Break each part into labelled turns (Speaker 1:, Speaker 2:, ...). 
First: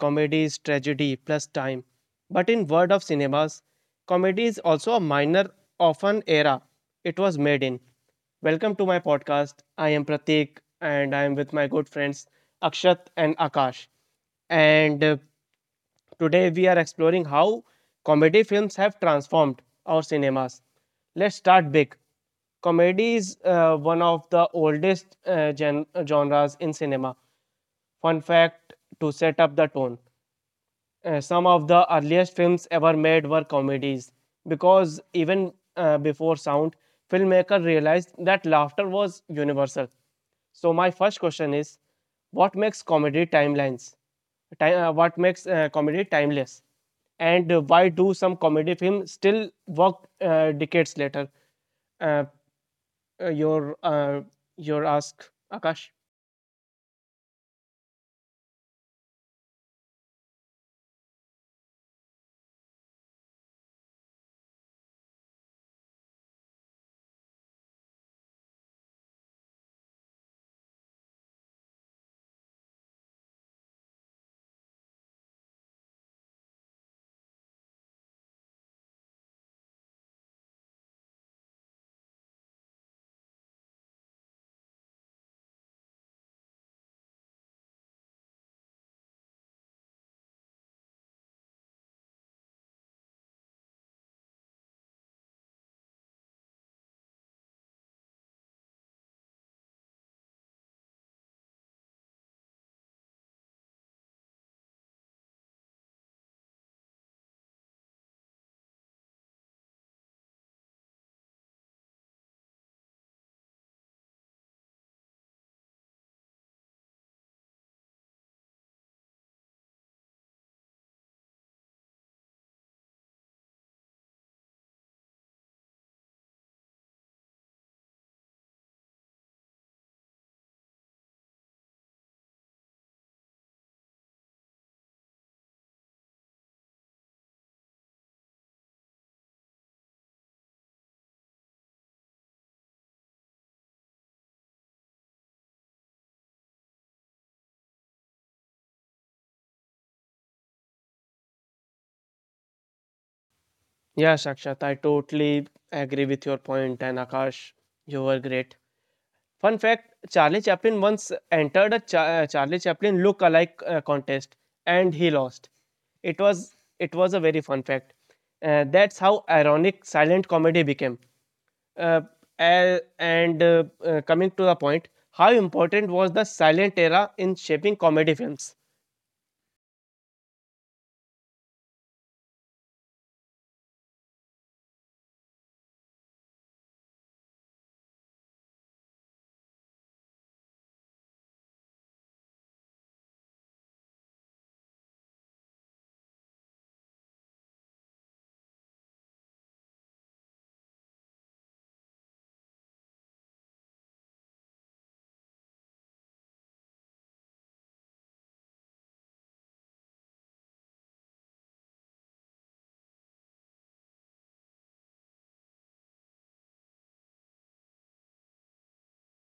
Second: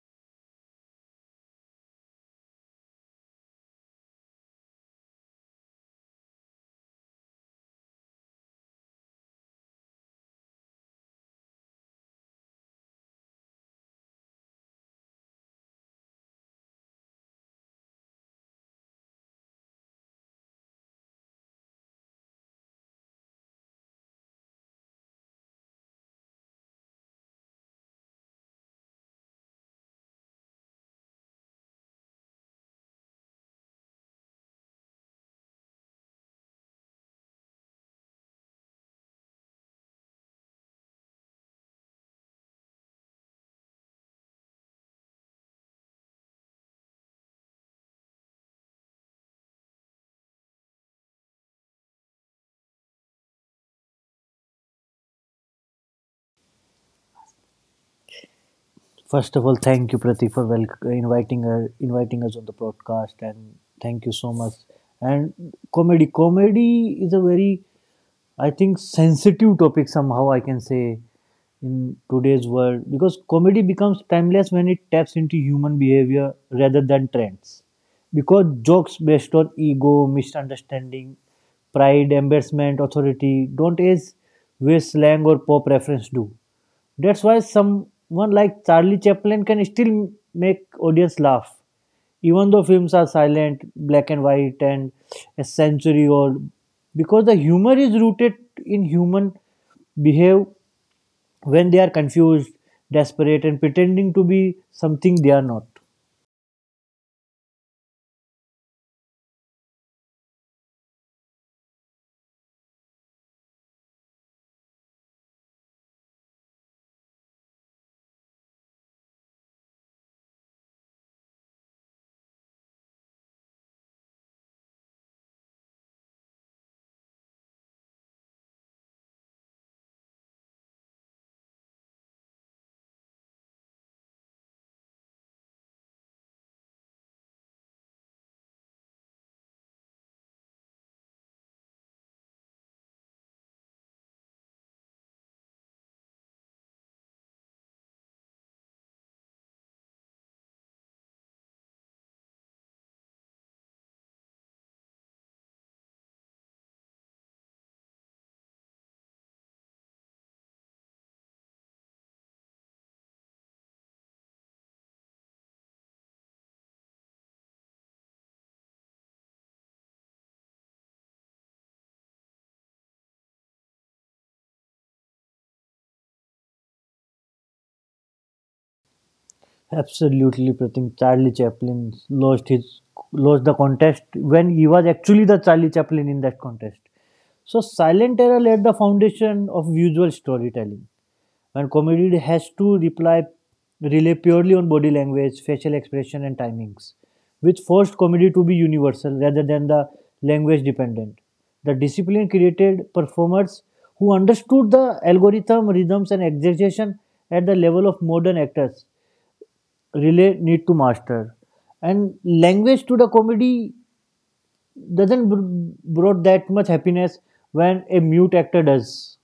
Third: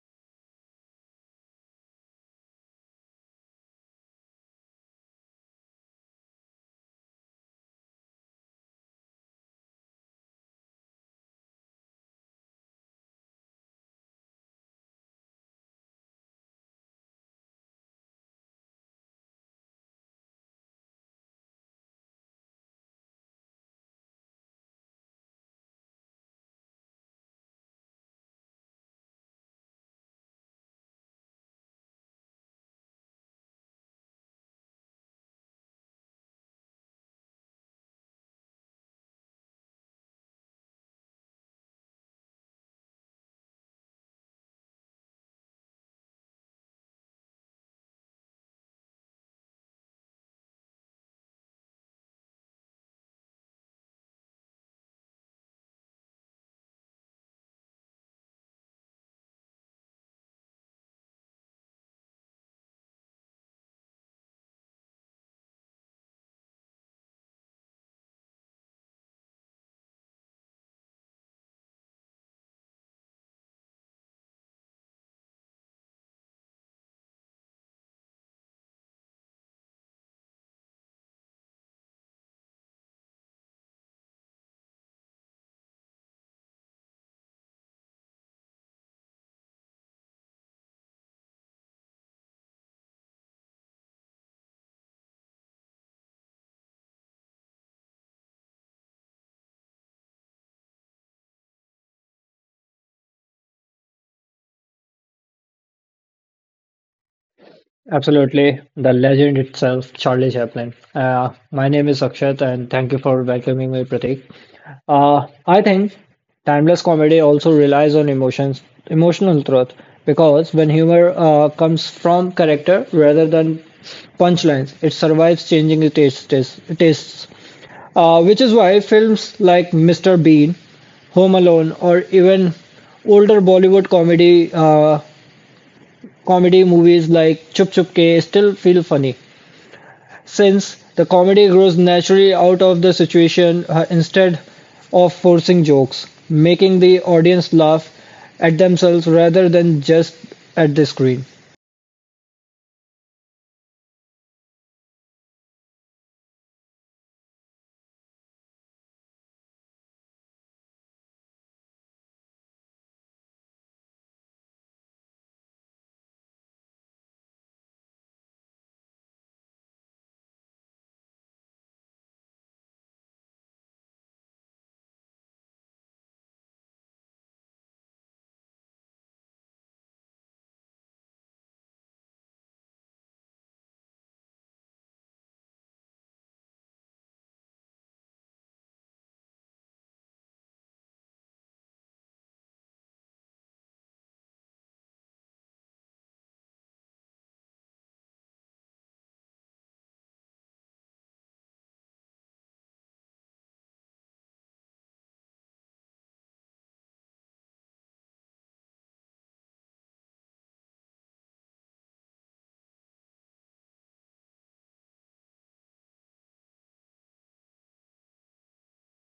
Speaker 1: comedy is tragedy plus time. But in world of cinemas, comedy is also a minor of an era it was made in. Welcome to my podcast. I am Pratik and I am with my good friends Akshat and Akash. And Today we are exploring how comedy films have transformed our cinemas. Let's start big. Comedy is one of the oldest genres in cinema. Fun fact to set up the tone, some of the earliest films ever made were comedies because even before sound, filmmakers realized that laughter was universal. So, my first question is what makes comedy timelines? What makes comedy timeless? And why do some comedy films still work decades later? Uh, uh, your, uh, your ask, Akash.
Speaker 2: First of all, thank you, Pratik, for inviting inviting us on the podcast, and thank you so much. And comedy is a very, I think, sensitive topic somehow. I can say in today's world because comedy becomes timeless when it taps into human behavior rather than trends. Because jokes based on ego, misunderstanding, pride, embarrassment, authority don't age where slang or pop reference do. That's why someone like Charlie Chaplin can still make audience laugh, even though films are silent, black and white, and a century old, because the humor is rooted in human behave when they are confused, desperate, and pretending to be something they are not.
Speaker 3: Absolutely, the legend itself, Charlie Chaplin. My name is Akshat, and thank you for welcoming me, Pratik. I think timeless comedy also relies on emotions, emotional truth, because when humor comes from character rather than punchlines, it survives changing tastes. Which is why films like Mr. Bean, Home Alone, or even older Bollywood comedy movies like Chup Chup Ke still feel funny since the comedy grows naturally out of the situation instead of forcing jokes, making the audience laugh at themselves rather than just at the screen.
Speaker 1: Yeah, Sakshat, I totally agree with your point, and Akash, you were great. Fun fact, Charlie Chaplin once entered a Charlie Chaplin look alike contest and he lost. It was it was a very fun fact. That's how ironic silent comedy became. Uh, a- and Coming to the point, how important was the silent era in shaping comedy films?
Speaker 2: Absolutely, Pratik. Charlie Chaplin lost the contest when he was actually the Charlie Chaplin in that contest. So silent era laid the foundation of visual storytelling. And comedy has to reply rely purely on body language, facial expression, and timings, which forced comedy to be universal rather than the language dependent. The discipline created performers who understood the algorithm, rhythms, and exaggeration at the level of modern actors really need to master. And language to the comedy doesn't brought that much happiness when a mute actor does.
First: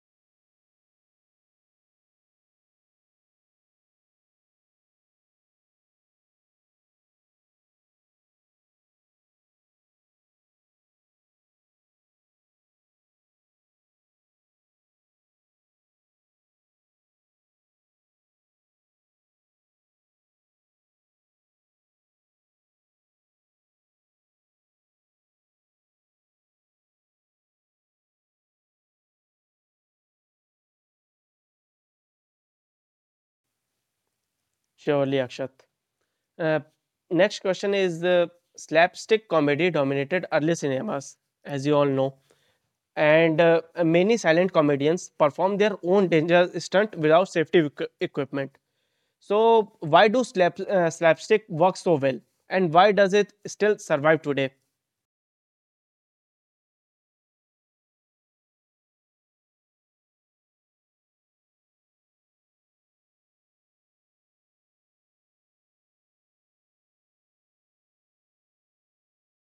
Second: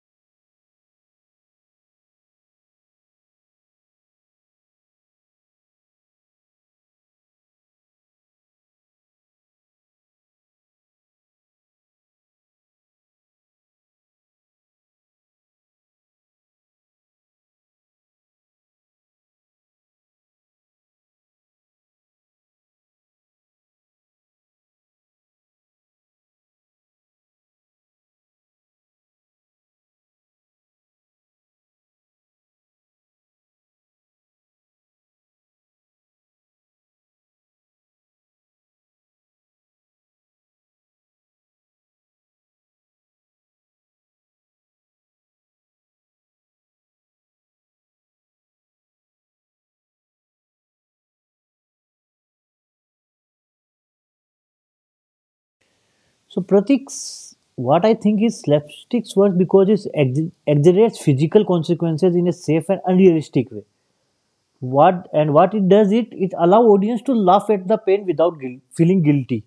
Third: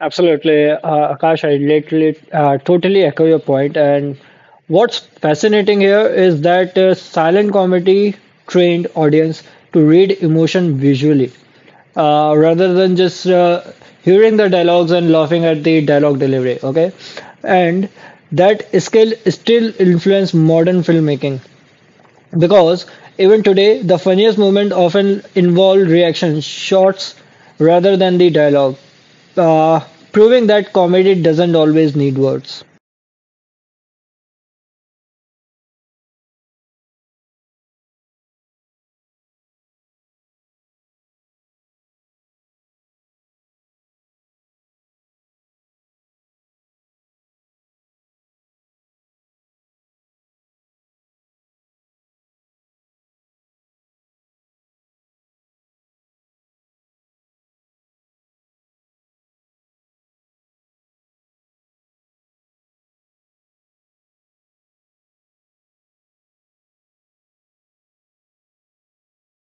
Speaker 3: Absolutely, Akash. I literally totally echo your point. And what's fascinating here is that silent comedy trained audience to read emotion visually, rather than just hearing the dialogues and laughing at the dialogue delivery. Okay, and that skill still influence modern filmmaking. Because, even today, the funniest moments often involve reaction shots rather than the dialogue, uh, proving that comedy doesn't always need words.
Speaker 1: Surely, Akshat. Uh, next question is the slapstick comedy dominated early cinemas, as you all know, and many silent comedians perform their own danger stunt without safety equipment. So, why do slapstick work so well, and why does it still survive today?
Speaker 2: So Pratik's what I think is slapsticks works because it exaggerates physical consequences in a safe and unrealistic way. What and what it does it allow audience to laugh at the pain without feeling guilty.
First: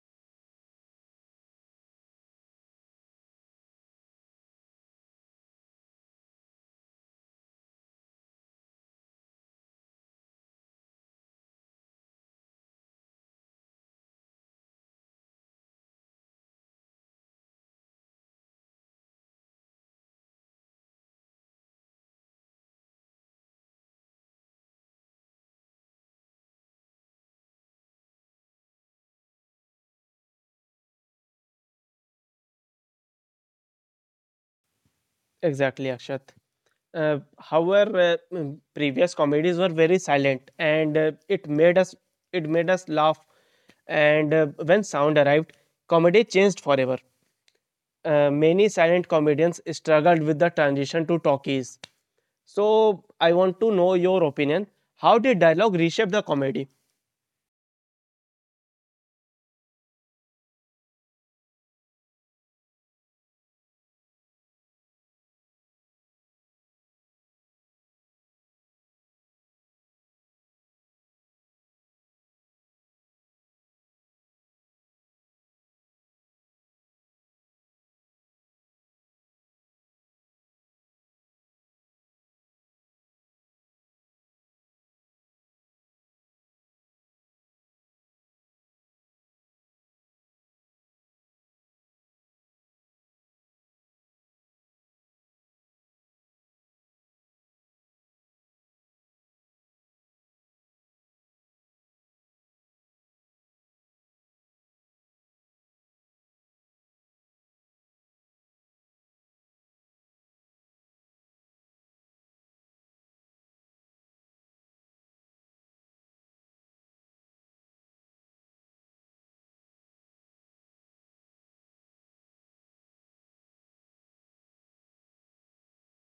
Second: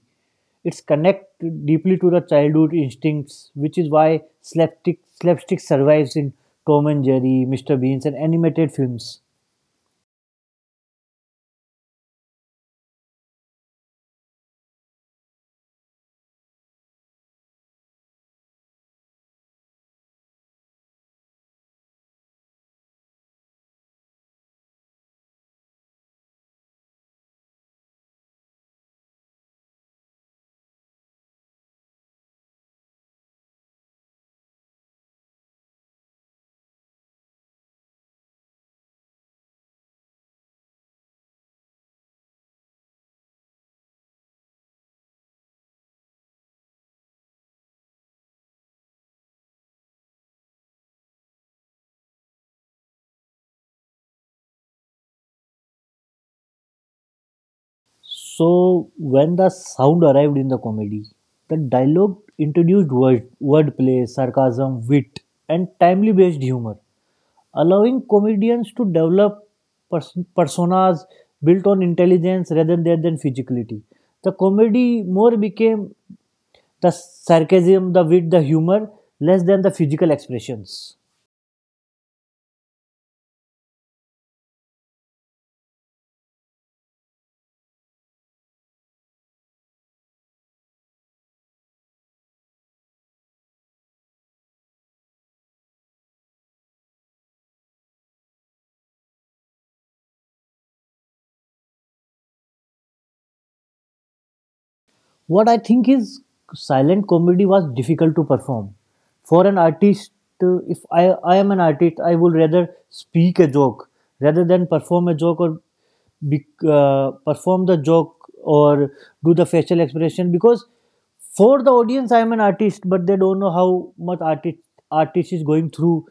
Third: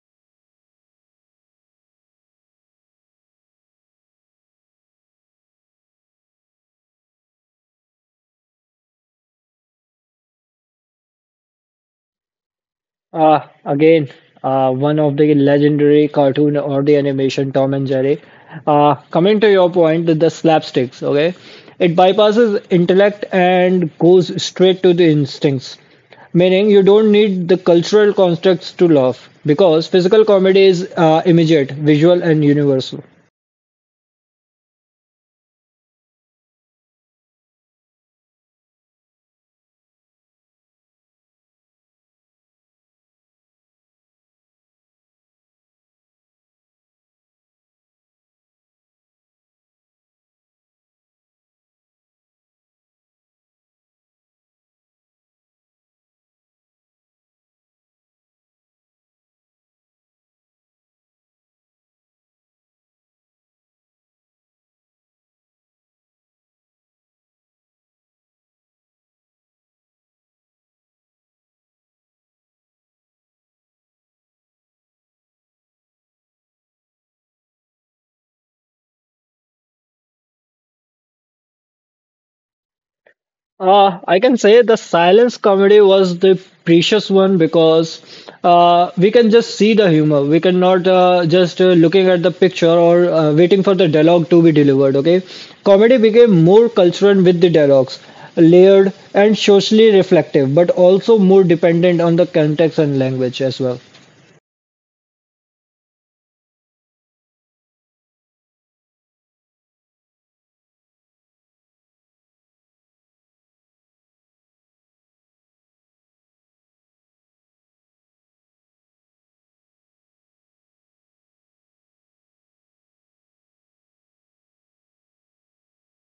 Speaker 2: It's connect deeply to the childhood instincts, which is why slapstick survives in Tom and Jerry, Mr. Beans, and animated films.
Speaker 3: Again, one of the legendary cartoon or the animation Tom and Jerry. Coming to your point, the slapsticks, okay? It bypasses intellect and goes straight to the instincts. Meaning, you don't need the cultural constructs to laugh because physical comedy is immediate, visual, and universal.
Speaker 1: Exactly, Akshat. However, previous comedies were very silent, and it made us laugh. And when sound arrived, comedy changed forever. Many silent comedians struggled with the transition to talkies. So I want to know your opinion. How did dialogue reshape the comedy?
Speaker 2: So when the sound arrived in the comedy, the dialogue introduced word, wordplay, sarcasm, wit, and timely-based humor, allowing comedians to develop personas built on intelligence rather than physicality. The comedy more became the sarcasm, the wit, the humor, less than the physical expressions.
Speaker 3: I can say the silence comedy was the precious one because we can just see the humor. We cannot just looking at the picture or waiting for the dialogue to be delivered. Okay, comedy became more cultural with the dialogues, layered and socially reflective, but also more dependent on the context and language as well.
Speaker 2: What I think is silent comedy was difficult to perform. For an artist, if I am an artist, I would rather speak a joke rather than perform a joke or perform the joke or do the facial expression because for the audience, I am an artist, but they don't know how much artist is going through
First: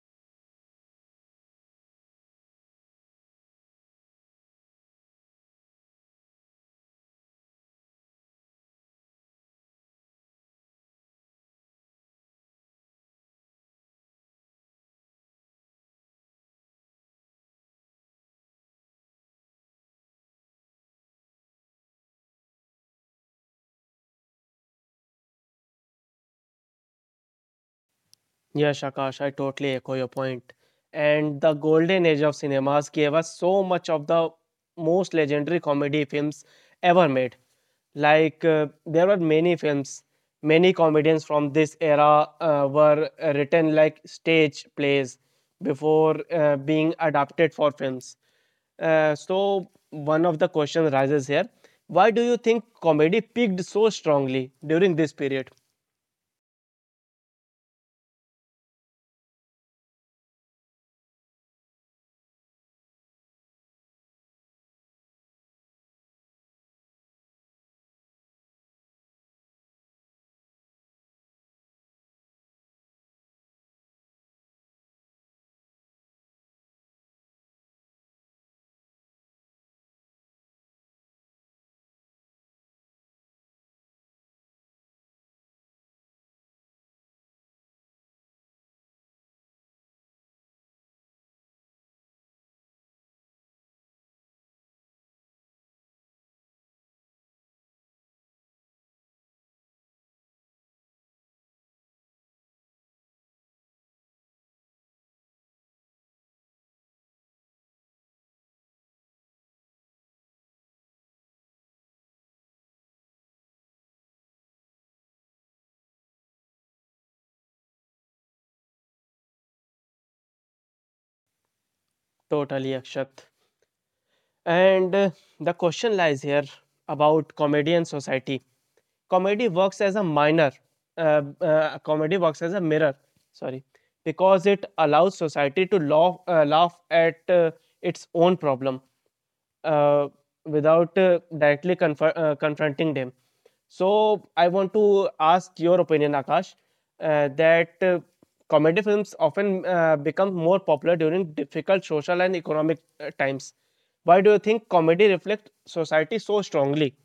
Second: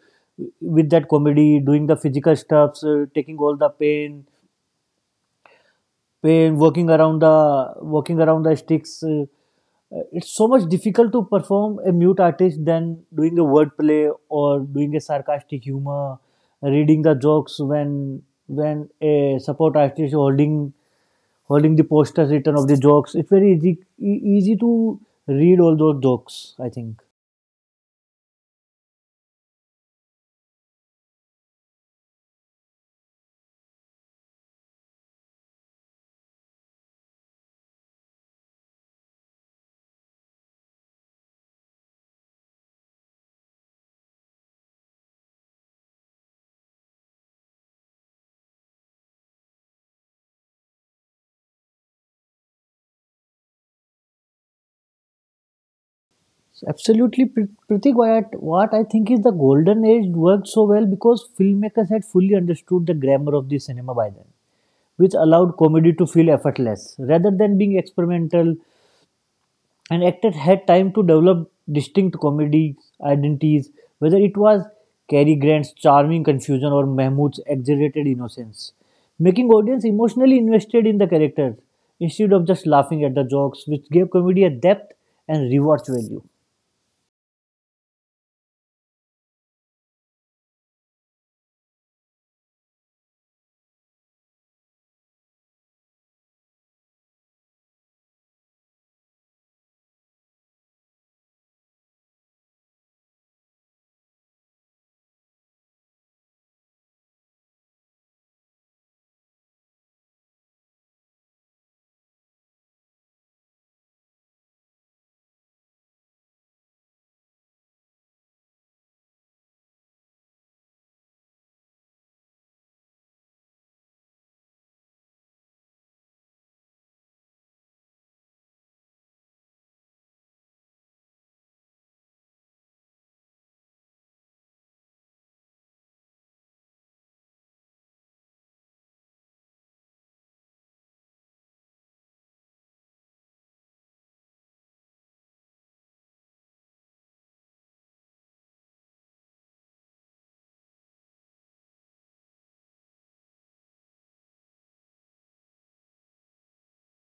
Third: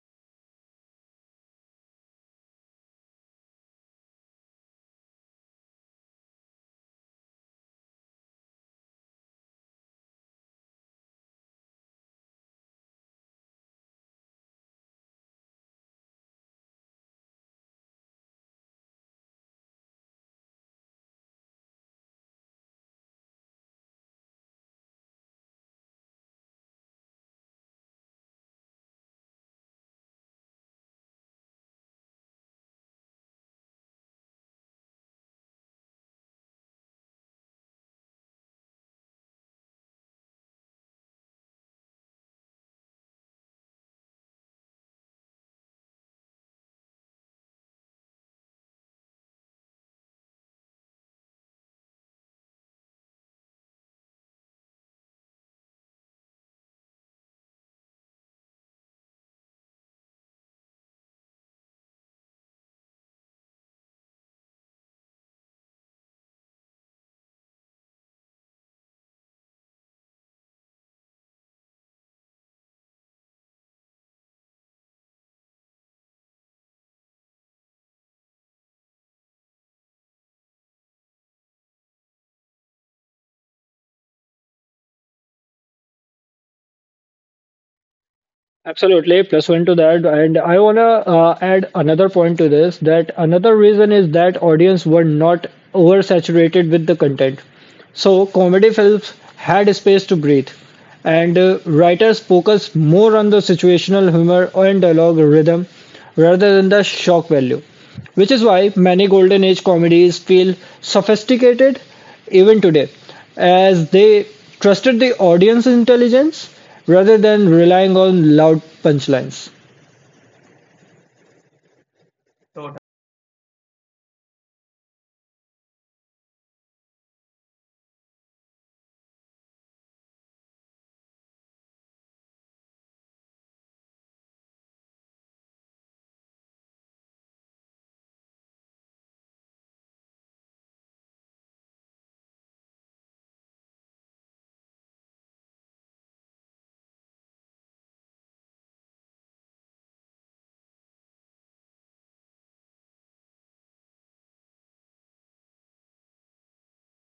Speaker 2: with that comedy, doing the physical stuffs, taking all the pain, pain working around the sticks it's so much difficult to perform a mute artist than doing a wordplay or doing a sarcastic humor reading the jokes when a support artist is holding holding the posters written of the jokes, it's very easy easy to read all those jokes, I think.
Speaker 1: Yes, Akash, I totally echo your point. And the golden age of cinemas gave us so much of the most legendary comedy films ever made. Like, there were many films, many comedians from this era were written like stage plays before being adapted for films. One of the questions rises here: why do you think comedy peaked so strongly during this period?
Speaker 2: So absolutely Pratik, why what I think is the golden age worked so well because filmmakers had fully understood the grammar of the cinema by then, which allowed comedy to feel effortless. Rather than being experimental, an actor had time to develop distinct comedy identities, whether it was Cary Grant's charming confusion or Mahmood's exaggerated innocence, making audience emotionally invested in the characters instead of just laughing at the jokes, which gave comedy a depth and rewatch value.
Speaker 3: Absolutely, plus one to that, and I wanna add another point to this. That another reason is that audience were not oversaturated with the content. So, comedy films had space to breathe, and writers focused more on the situational humor and dialogue rhythm rather than the shock value, which is why many Golden Age comedies feel sophisticated even today, as they trusted the audience intelligence rather than relying on loud punchlines.
Speaker 1: Totally, Akshat. And The question lies here about comedy and society. Comedy works as a minor, Comedy works as a mirror, sorry, because it allows society to laugh at its own problem uh, without directly confronting them. So I want to ask your opinion, Akash, that comedy films often become more popular during difficult social and economic times. Why do you think comedy reflects society so strongly?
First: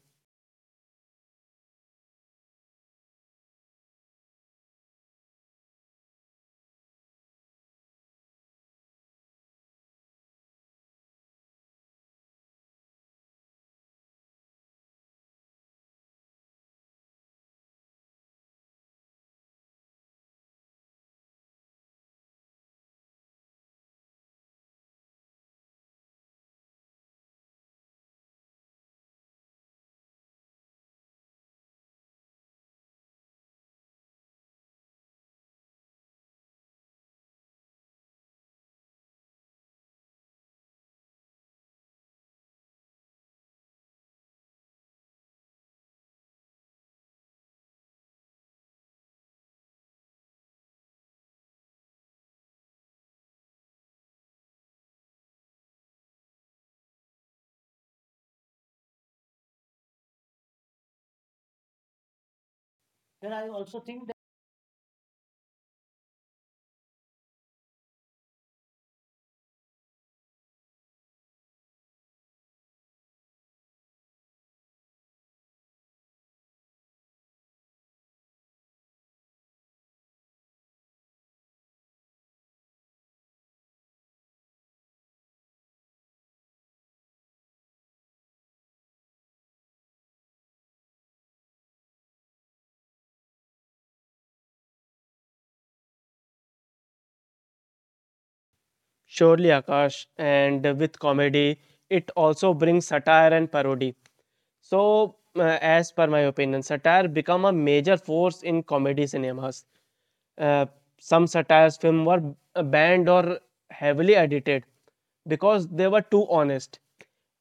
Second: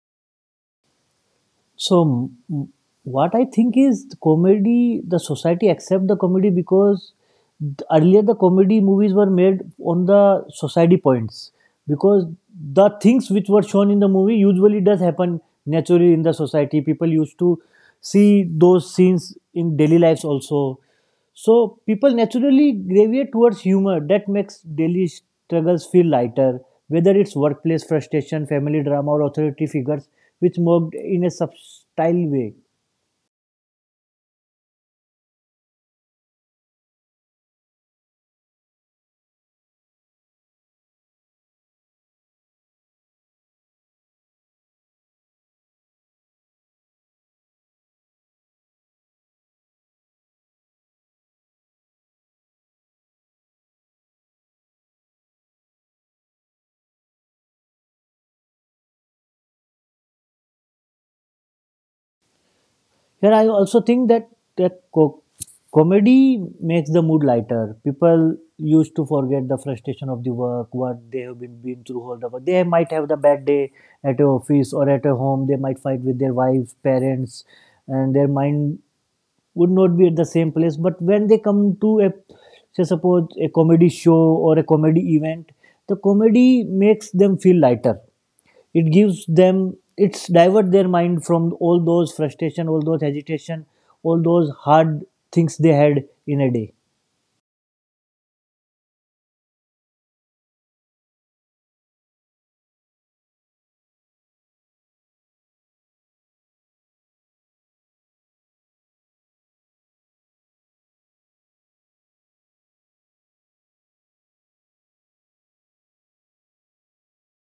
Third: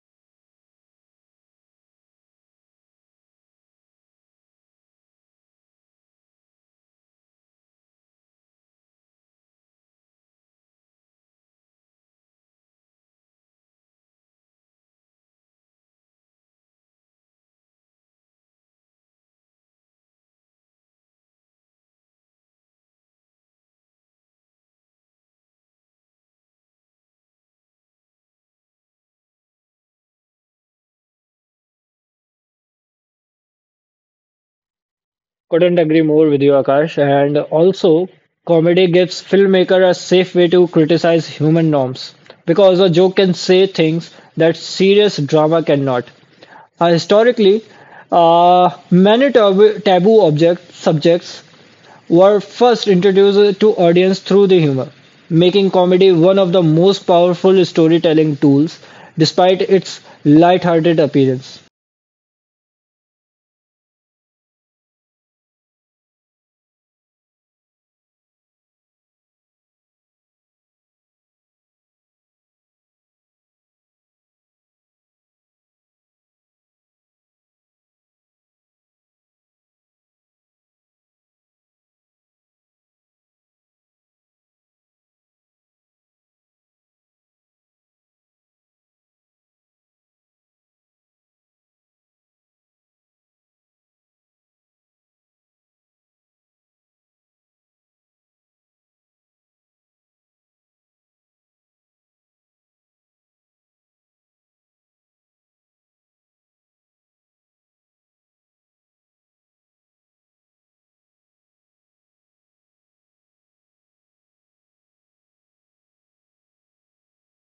Speaker 2: So, what I think is the comedy, the society accept the comedy because earlier the comedy movies were made on the society points because the things which were shown in the movie usually does happen naturally in the society. People used to see those scenes in daily lives also. So people naturally gravitate towards humor that makes daily struggles feel lighter, whether it's workplace frustration, family drama, or authority figures, which mocked in a subtle way.
Speaker 3: Couldn't agree more with you, Akash. And also, comedy gives filmmaker a safe way to criticize human norms because a joke can say things that serious drama cannot. Historically, many taboo subjects were first introduced to audience through the humor, making comedy one of the most powerful storytelling tools despite its light-hearted appearance.
Speaker 2: Here, I also think that comedy makes the mood lighter. People used to forget the frustration of the work, what they have been through all the work. They might have the bad day at a office or at a home. They might fight with their wife, parents, and their mind would not be at the same place, but when they come to a, say, suppose a comedy show or a comedy event, the comedy makes them feel lighter. It gives them, it's divert their mind from all those frustration, all those agitation, all those hard things they had in a day.
Speaker 1: Surely, Akash, and with comedy, it also brings satire and parody. So, as per my opinion, satire become a major force in comedy cinemas. Uh, some satires film were banned or heavily edited because they were too honest.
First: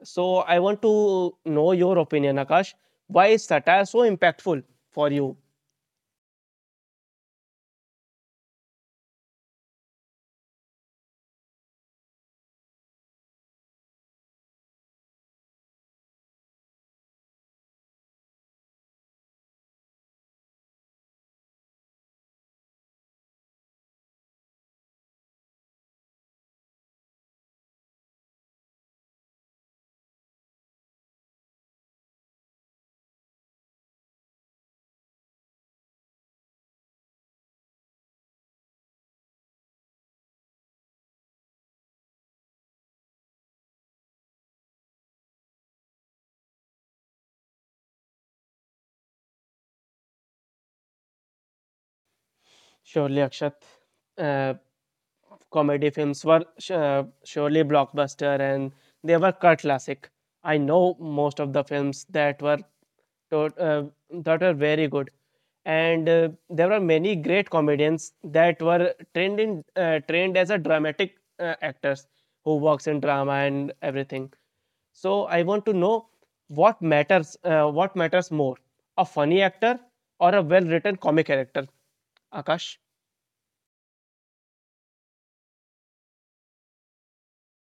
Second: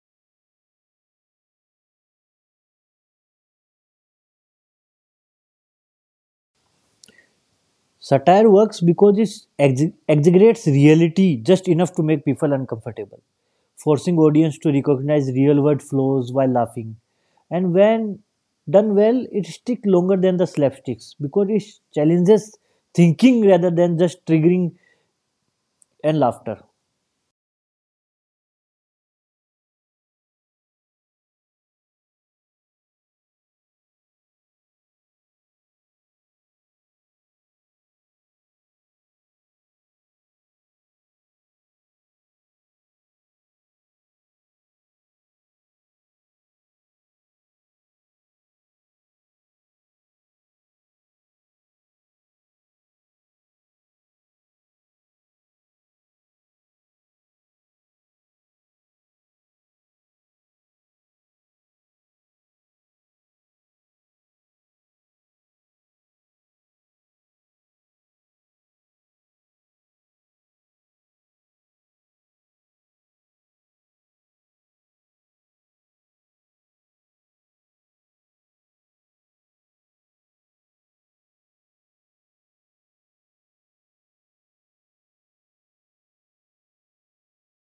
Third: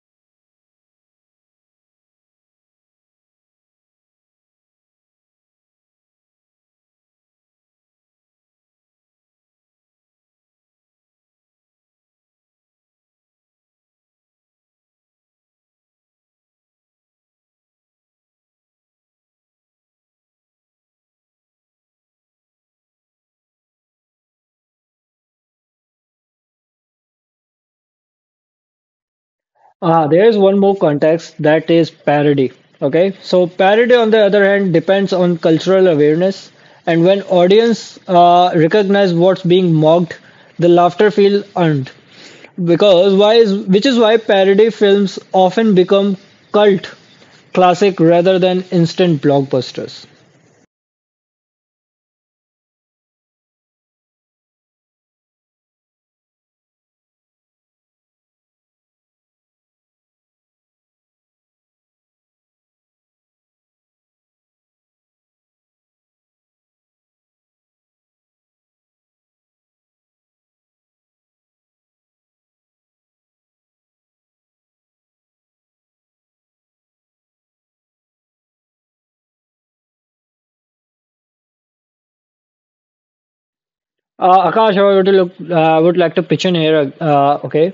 Speaker 1: So I want to know your opinion, Akash. Why is satire so impactful for you?
Speaker 2: Satire works because it exaggerates reality just enough to make people uncomfortable, forcing audience to recognize real world flaws while laughing. And when done well, it sticks longer than the slapsticks because it challenges thinking rather than just triggering and laughter.
Speaker 3: Ah, there's one more context that is parody. Okay, so parody on the other hand depends on cultural awareness, and when audience recognize what's being mocked, the laughter feel earned. Because why is which is why parody films often become cult classic rather than instant blockbusters.
Speaker 1: Surely, Akshat. Uh, comedy films were surely blockbuster and they were cult classic. I know most of the films that were tot- uh, that were very good, and there were many great comedians that were trained in trained as a dramatic actors who works in drama and everything. So I want to know what matters more, a funny actor or a well written comic character, Akash.
Speaker 3: Akash, I would like to pitch in here. Okay,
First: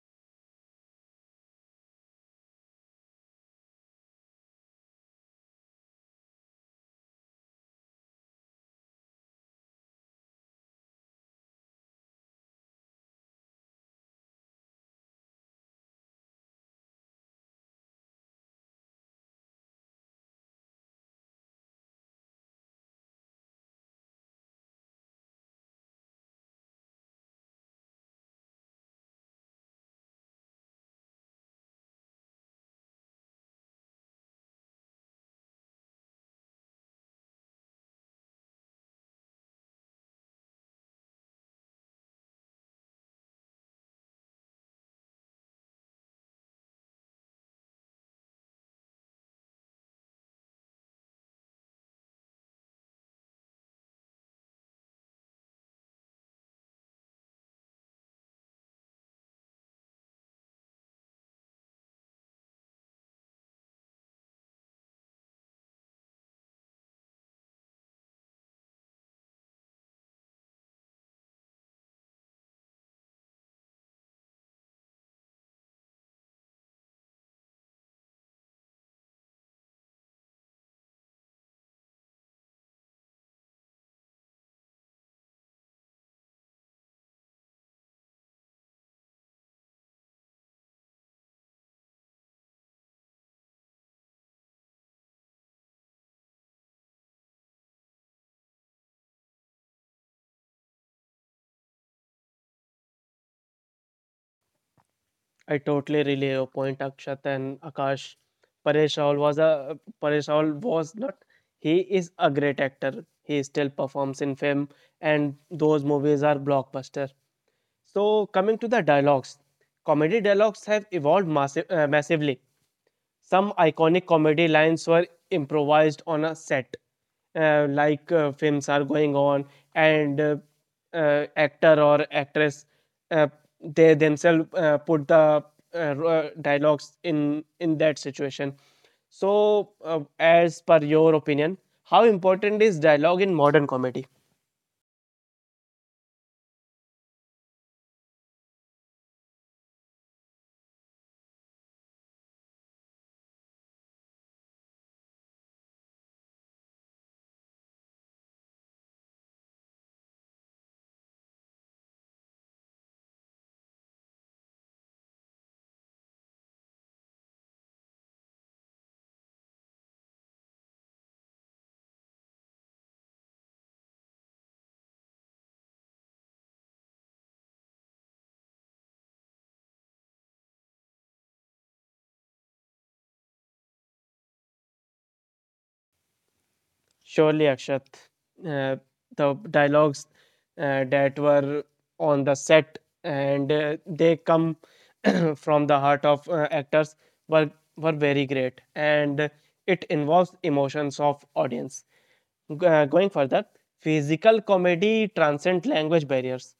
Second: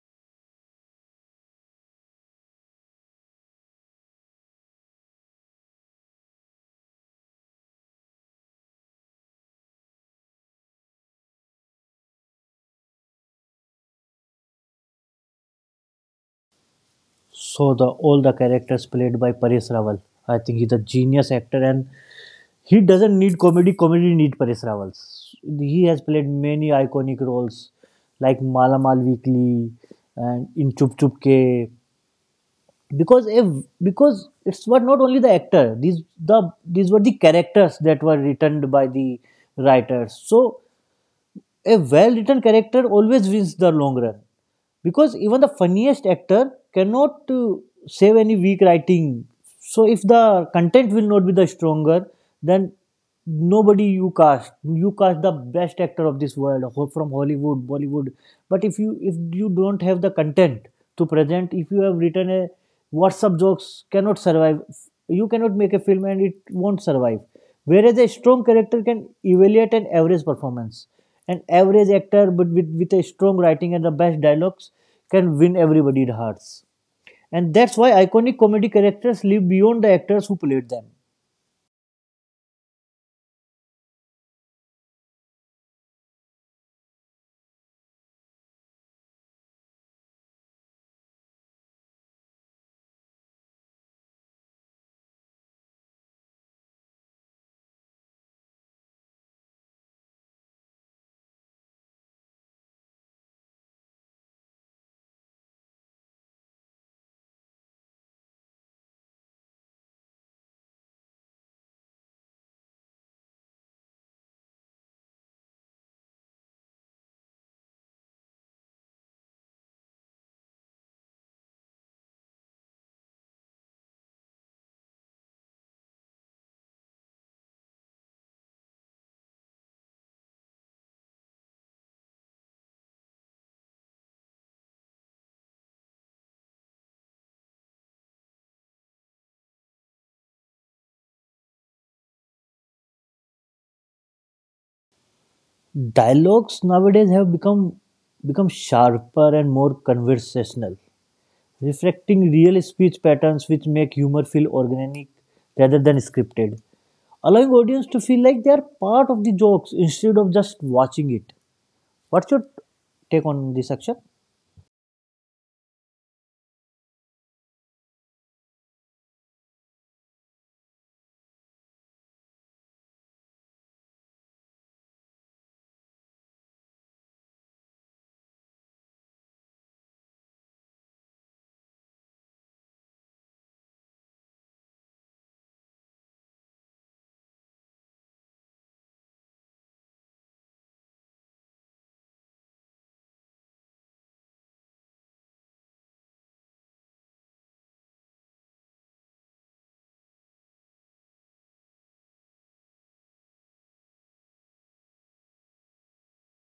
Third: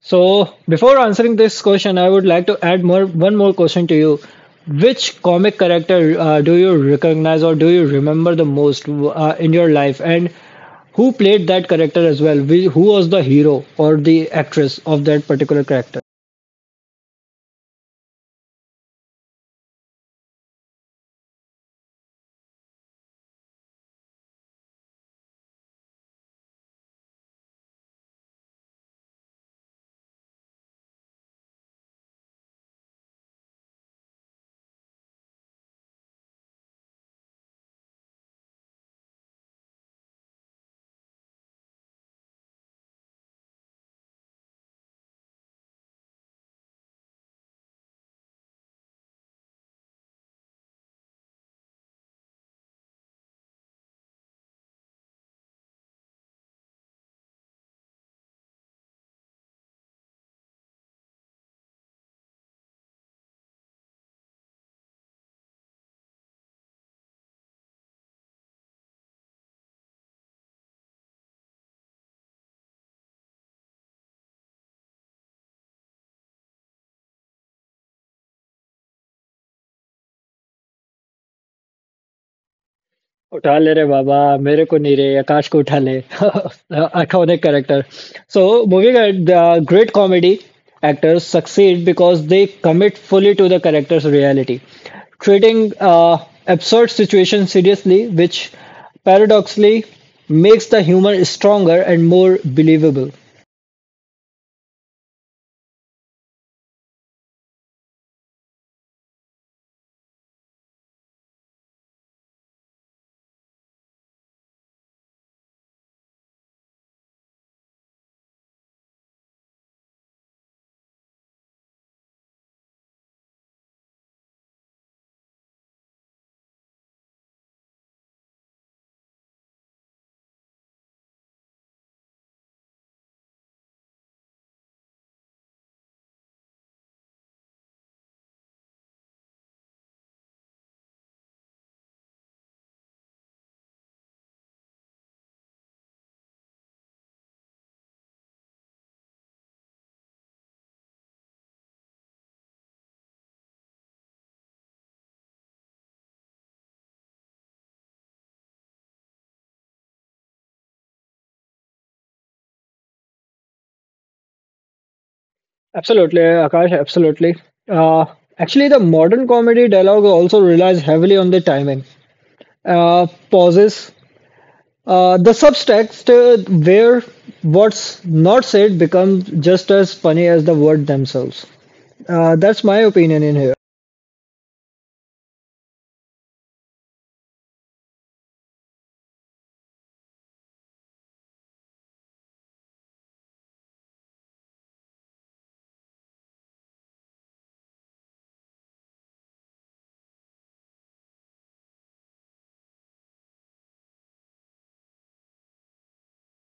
Speaker 3: so before answering this question, I would like to add more one more question to you. Which comic character do you recognize or do you remember the most in your life, and who played that character as well? Who was the hero or the actress of that particular character?
Speaker 2: So the all the characters played by Paresh Rawal, I think he's a genius actor, and he doesn't need comedy, comedy need Paresh Rawal. He has played many iconic roles like Mala Mal Weekly and in Chup Chup Ke. Because if, because it's what not only the actor, these were the characters that were written by the writers. So a well written character always wins the long run because even the funniest actor cannot save any weak writing, so if the content will not be the stronger, then nobody, you cast the best actor of this world from Hollywood, Bollywood, but if you don't have the content to present, if you have written a WhatsApp jokes cannot survive, you cannot make a film and it won't survive, whereas a strong character can evaluate an average performance, an average actor, but with a strong writing and the best dialogues, can win everybody's hearts. And that's why iconic comedy characters live beyond the actors who played them.
Speaker 3: उठा ले रे बाबा मेरे को नहीं रे आकाश को उठा ले iconic character. So, moving at the great comedy actors succeed because they commit fully to the character's reality, treating uh, absurd situations seriously, which paradoxically makes the humor stronger and more believable.
Speaker 1: I totally relay your point, Akshat and Akash. Paresh Raul was a Paresh Raul was not. He is a great actor. He still performs in film, and those movies are blockbuster. So coming to the dialogues, comedy dialogues have evolved massively. Some iconic comedy lines were improvised on a set, like films are going on, and actor or actress, uh, they themselves put the dialogues in that situation. So, as per your opinion, how important is dialogue in modern comedy?
Speaker 2: Dialogues nowadays have become sharper and more conversational, reflecting real speech patterns which make humor feel organic rather than scripted, allowing audience to feel like they are part of the jokes instead of just watching it. What's your take on this action?
Speaker 3: Absolutely, Akash, absolutely. Uh, Actually, the modern comedy dialogue also relies heavily on the timing. Pauses, the subtext, where what's not said becomes just as funny as the word themselves. That's my opinion in here.
Speaker 1: Surely, Akshat. Uh, the dialogues that were on the set and they come from the heart of actors were, were very great and it involves emotions of audience. Going further, physical comedy transcends language barriers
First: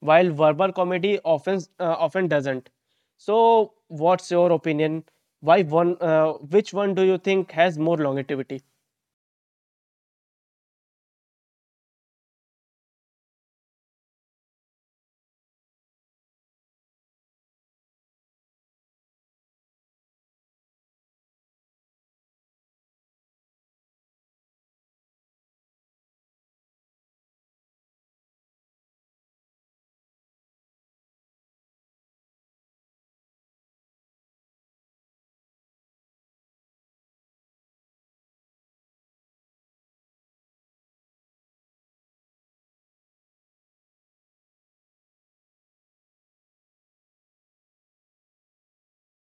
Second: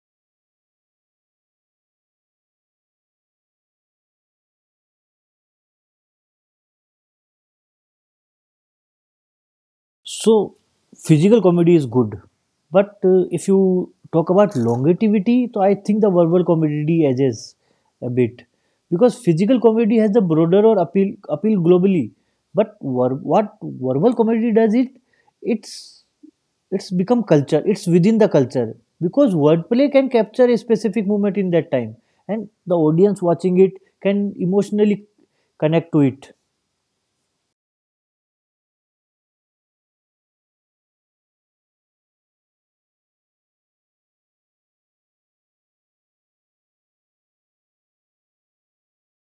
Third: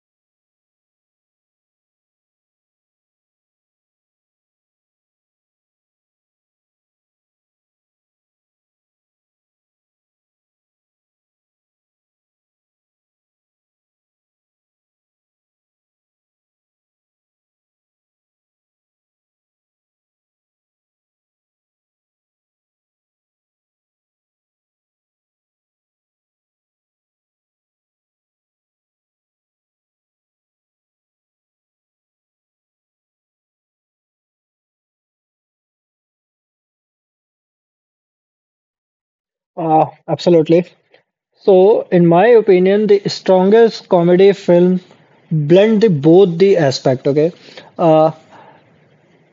Speaker 1: while verbal comedy often doesn't. So, what's your opinion? Why one? Which one do you think has more longevity?
Speaker 2: So, physical comedy is good, but if you talk about longevity, so I think the verbal comedy edges a bit because physical comedy has the broader or appeal globally, but what verbal comedy does it? It's it's become culture. It's within the culture because wordplay can capture a specific moment in that time, and the audience watching it can emotionally connect to it.
Speaker 3: Absolutely. So, in my opinion, the strongest comedy film blend both the aspect. Okay, uh,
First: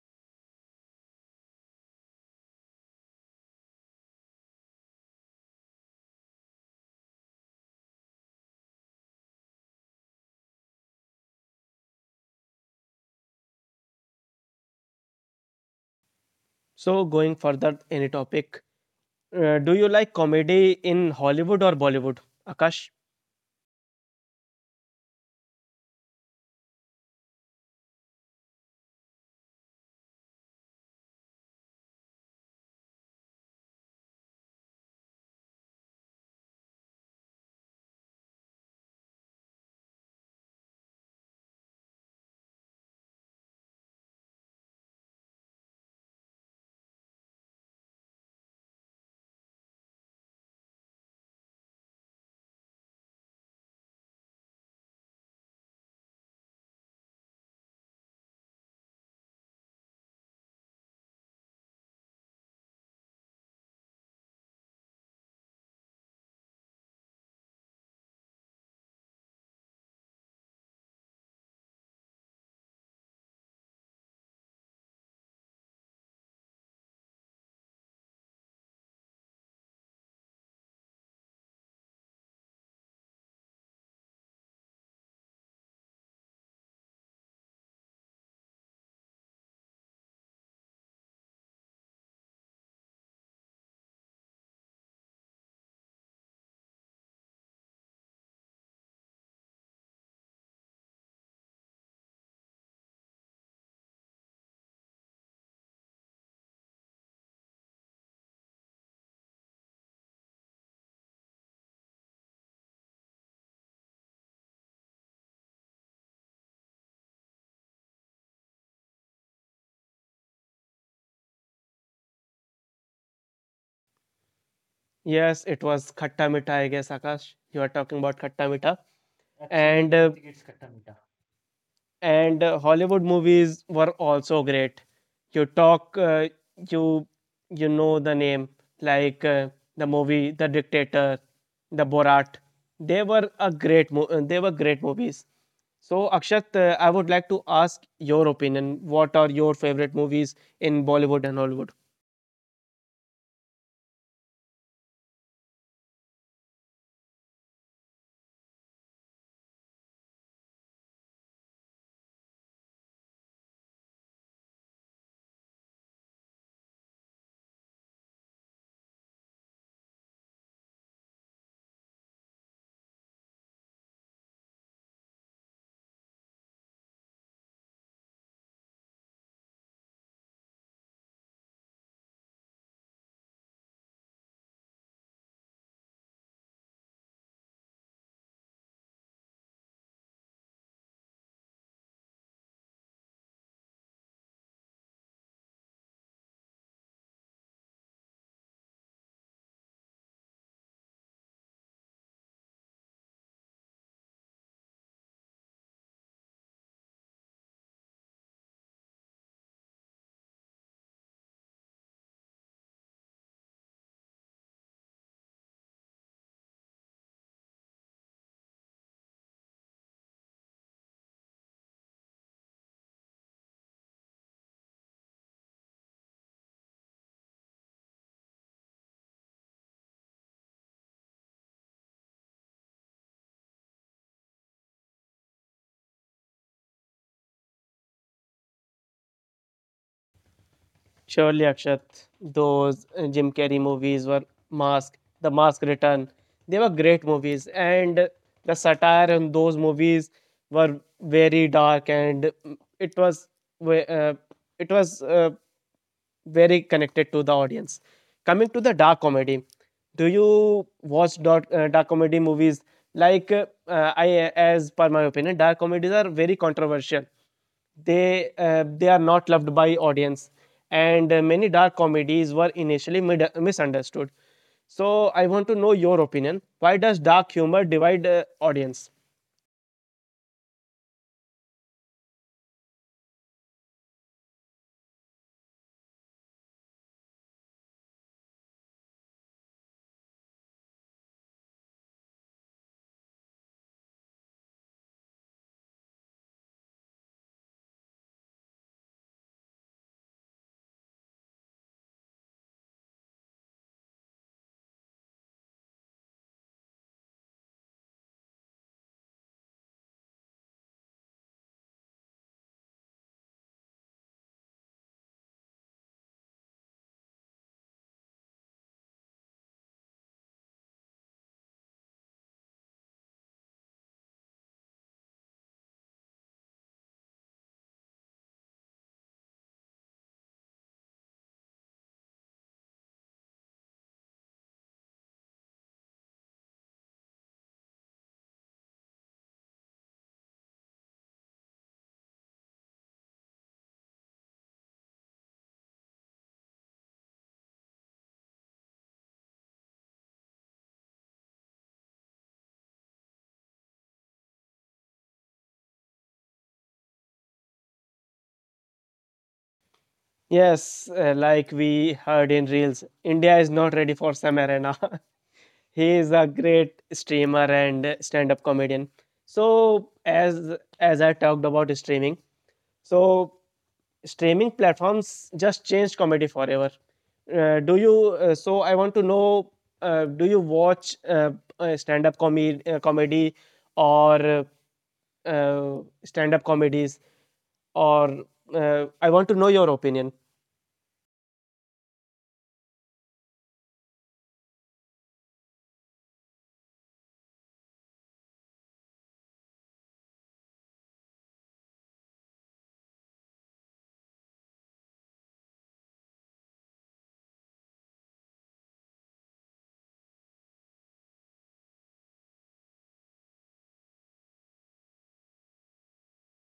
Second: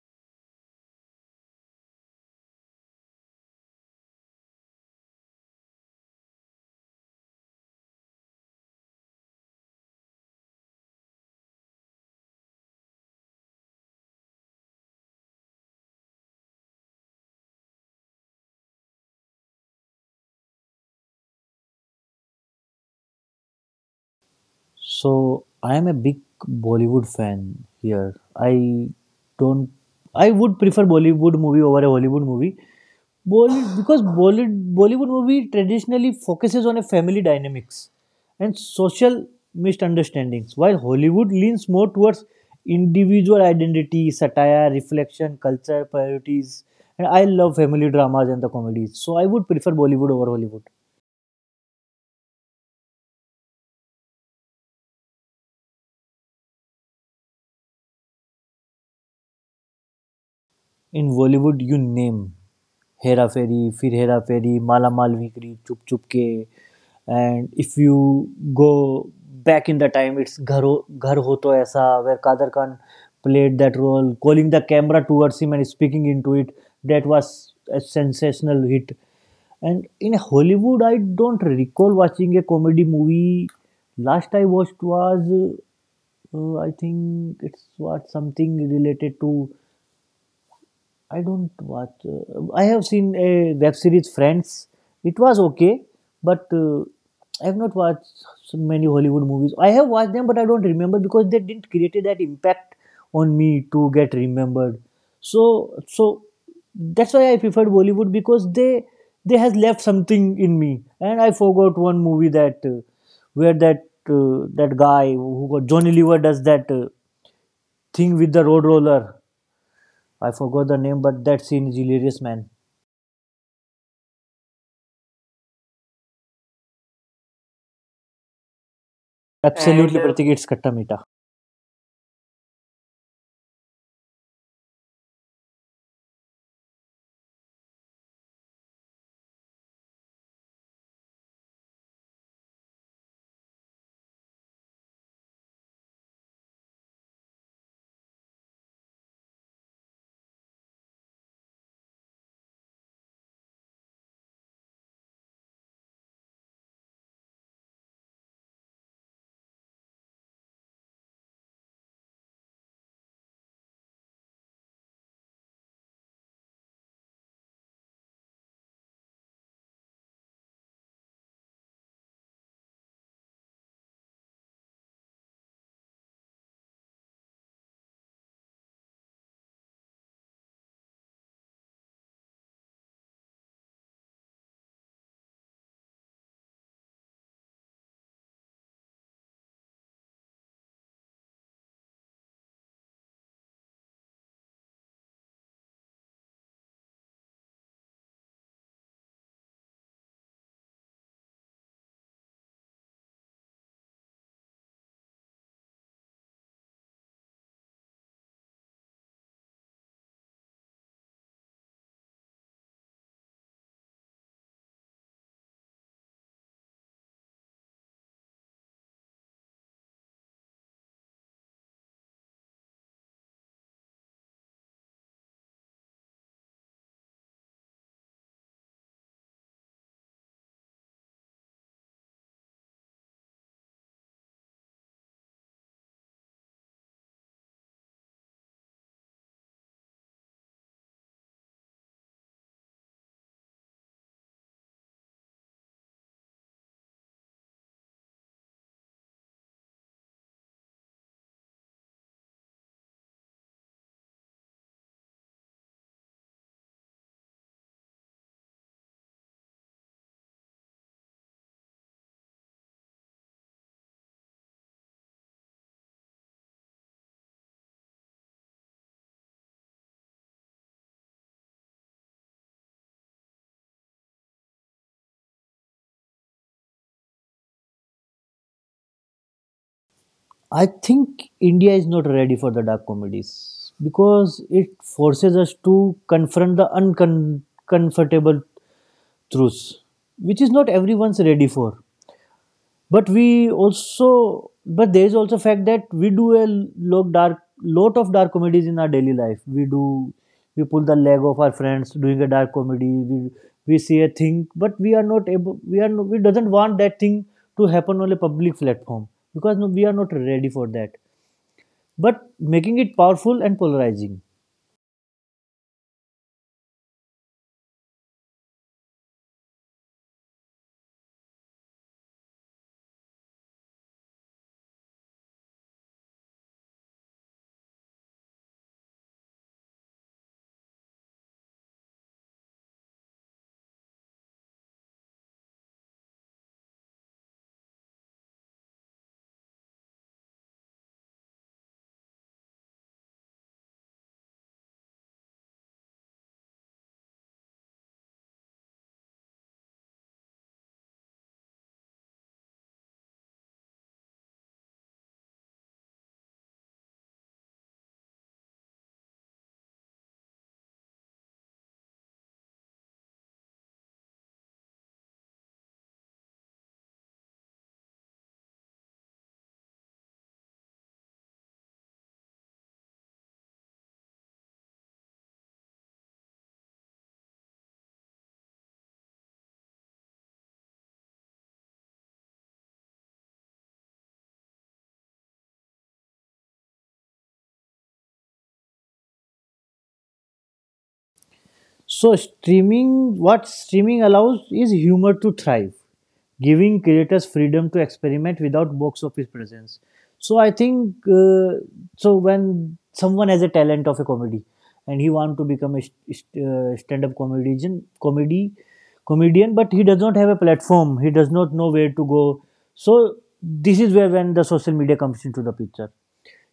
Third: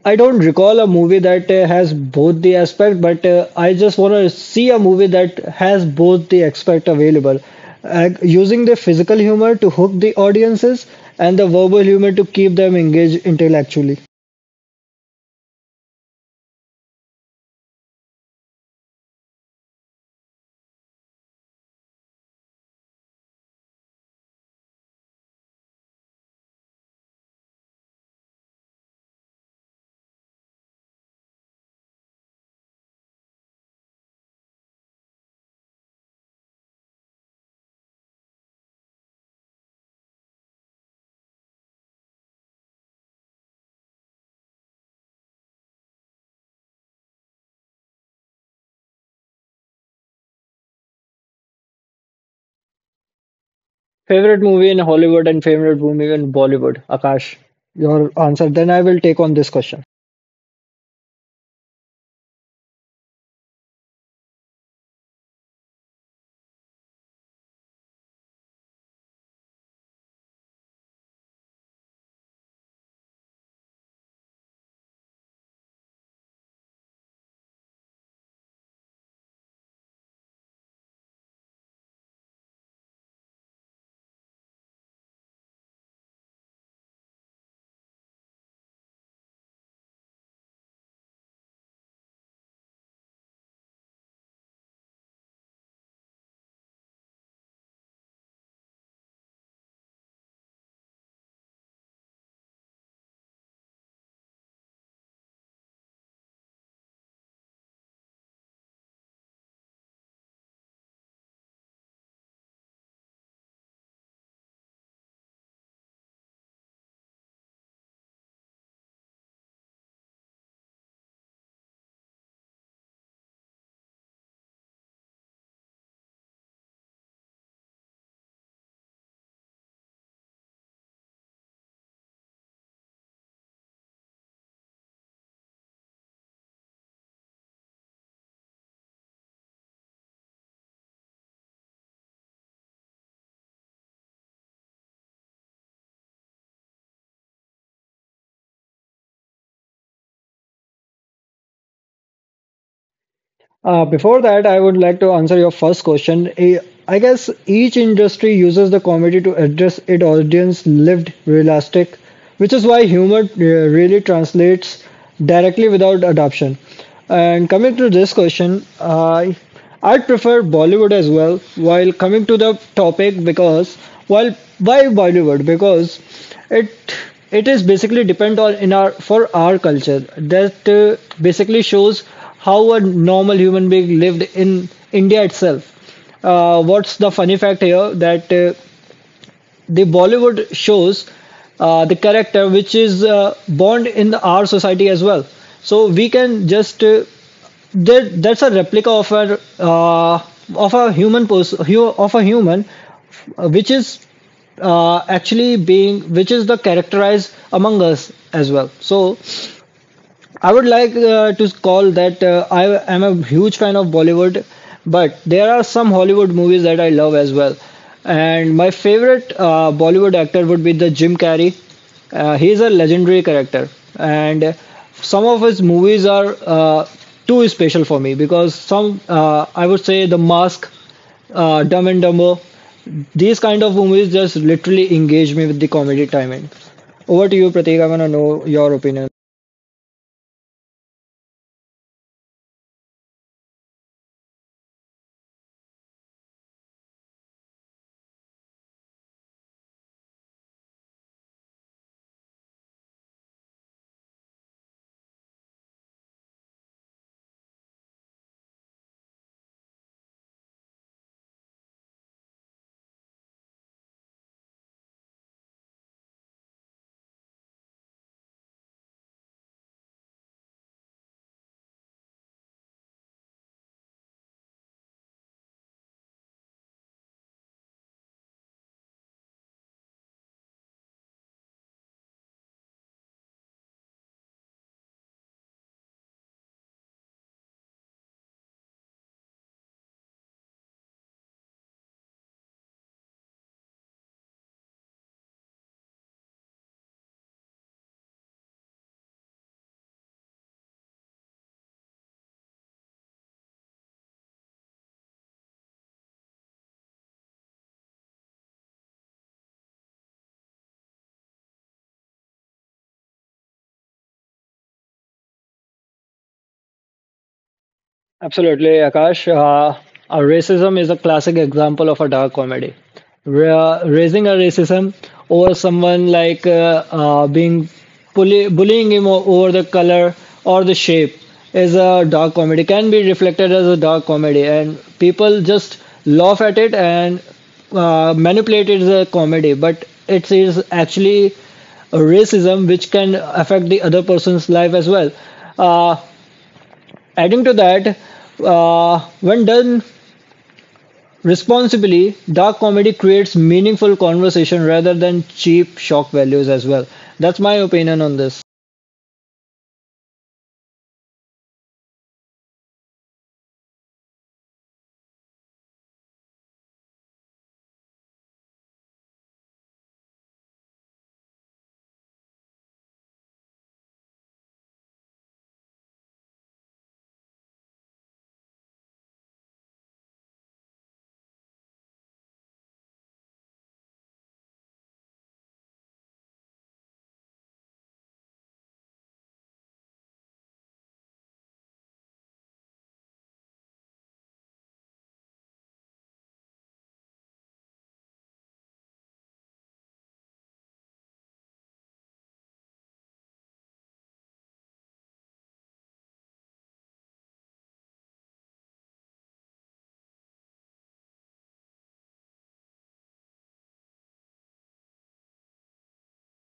Speaker 3: I don't recall a movie that has both the aspect, but I just want to see a movie that has both the aspect available. Using the physical humor to hook the audiences and the verbal humor to keep them engaged intellectually.
Speaker 1: So, going further any topic, do you like comedy in Hollywood or Bollywood? Akash?
Speaker 2: So I am a big Bollywood fan here. I don't. I would prefer Bollywood movie over a Hollywood movie. Bollywood because Bollywood movie traditionally focuses on a family dynamics and social misunderstandings, while Hollywood leans more towards individual identity, satire, reflection, culture, priorities. And I love family dramas and the comedies. So I would prefer Bollywood over Hollywood.
Speaker 3: Favorite movie in Hollywood and favorite movie in Bollywood? Akash, your answer. Then I will take on this question.
Speaker 2: In Bollywood, you name. Hera Pheri Phir Hera Pheri Malamaal weekly Chup Chup Ke and if you go back in the time, it's घर हो तो ऐसा where Kader Khan played that role calling the camera towards him and speaking into it. That was a sensational hit. And in Hollywood I don't recall watching a comedy movie. Last I watched was I think it's what something related to, I don't watch. I have seen a web series Friends. It was okay, but I have not watched so many Hollywood movies. I have watched them, but I don't remember because they didn't create that impact on me to get remembered. So, so that's why I preferred Bollywood because they has left something in me, and I forgot one movie that where that guy who got Johnny Lever does that thing with the road roller. I forgot the name, but that scene is hilarious, man.
Speaker 1: Yes, it was Khatta mita. I guess, Akash. You are talking about Khatta Meetha. And I
Speaker 2: Absolutely,
Speaker 1: think
Speaker 2: Pratik,
Speaker 1: it's
Speaker 2: it's
Speaker 1: Khatta
Speaker 2: Katta
Speaker 1: Mita.
Speaker 2: Meta.
Speaker 1: And Hollywood movies were also great. You talk, uh, you you know the name like the movie The Dictator, the Borat. They were a they were great movies. So Akshat, I would like to ask your opinion. What are your favorite movies in Bollywood and Hollywood?
Speaker 3: Before that, I would like to answer your first question. I guess each industry uses the comedy to address its audience lived realistic, which is why humor really translates directly without adoption. And coming to this question, I'd prefer Bollywood as well. While coming to the topic, because while why Bollywood? Because it it is basically depend on in our for our culture that basically shows how a normal human being lived in India itself. What's the funny fact here that the Bollywood shows the character which is born in our society as well. So we can just there, that's a replica of a human person of a human, which is actually being which is the characterized among us as well. So I would like to call that I am a huge fan of Bollywood, but there are some Hollywood movies that I love as well. And my favorite Bollywood actor would be the Jim Carrey. He is a legendary character, and some of his movies are too special for me because some I would say The Mask, Dumb and Dumber. These kind of movies just literally engage me with the comedy timing. Over to you, Pratik. I want to know your opinion.
Speaker 1: Surely, Akshat, those Jim Carrey movies were Mask, The Mask Return. They were great movies, and the satire in those movies were very dark, and it was ve- uh, it was very connected to the audience. Coming to the dark comedy, do you watch dark comedy movies? Like I, as per my opinion, dark comedies are very controversial. They they are not loved by audience and many dark comedies were initially misunderstood. So I want to know your opinion, why does dark humor divide audience?
Speaker 2: I think India is not ready for the dark comedies because it forces us to confront the uncomfortable truths, which is not everyone's ready for. But we also, but there is also fact that we do a lot dark lot of dark comedies in our daily life. We do, we pull the leg of our friends doing a dark comedy. We see a thing, but we are not able, we are we doesn't want that thing to happen on a public platform because no, we are not ready for that, but making it powerful and polarizing.
Speaker 3: Absolutely, Akash. Racism is a classic example of a dark comedy. Raising a racism over someone like being bullying him over the color or the shape is a dark comedy. Can be reflected as a dark comedy, and people just laugh at it and manipulate it as a comedy. But it is actually a racism which can affect the other person's life as well. Uh, Adding to that, when done responsibly, dark comedy creates meaningful conversation rather than cheap shock values as well. That's my opinion on this.
Speaker 1: Yes, like we heard in reels, India is not ready for Sam Arena he is a great streamer and stand up comedian. So as I talked about streaming, so streaming platforms just changed comedy forever. Do you? So I want to know. Do you watch stand-up comedy, or uh, uh, stand-up comedies? Or I want to know your opinion,
Speaker 2: So streaming, what streaming allows is humor to thrive, giving creators freedom to experiment without box office presence. So I think so when someone has a talent of a comedy and he want to become a stand-up comedian, but he does not have a platform. He does not know where to go. So this is where when the social media comes into the picture.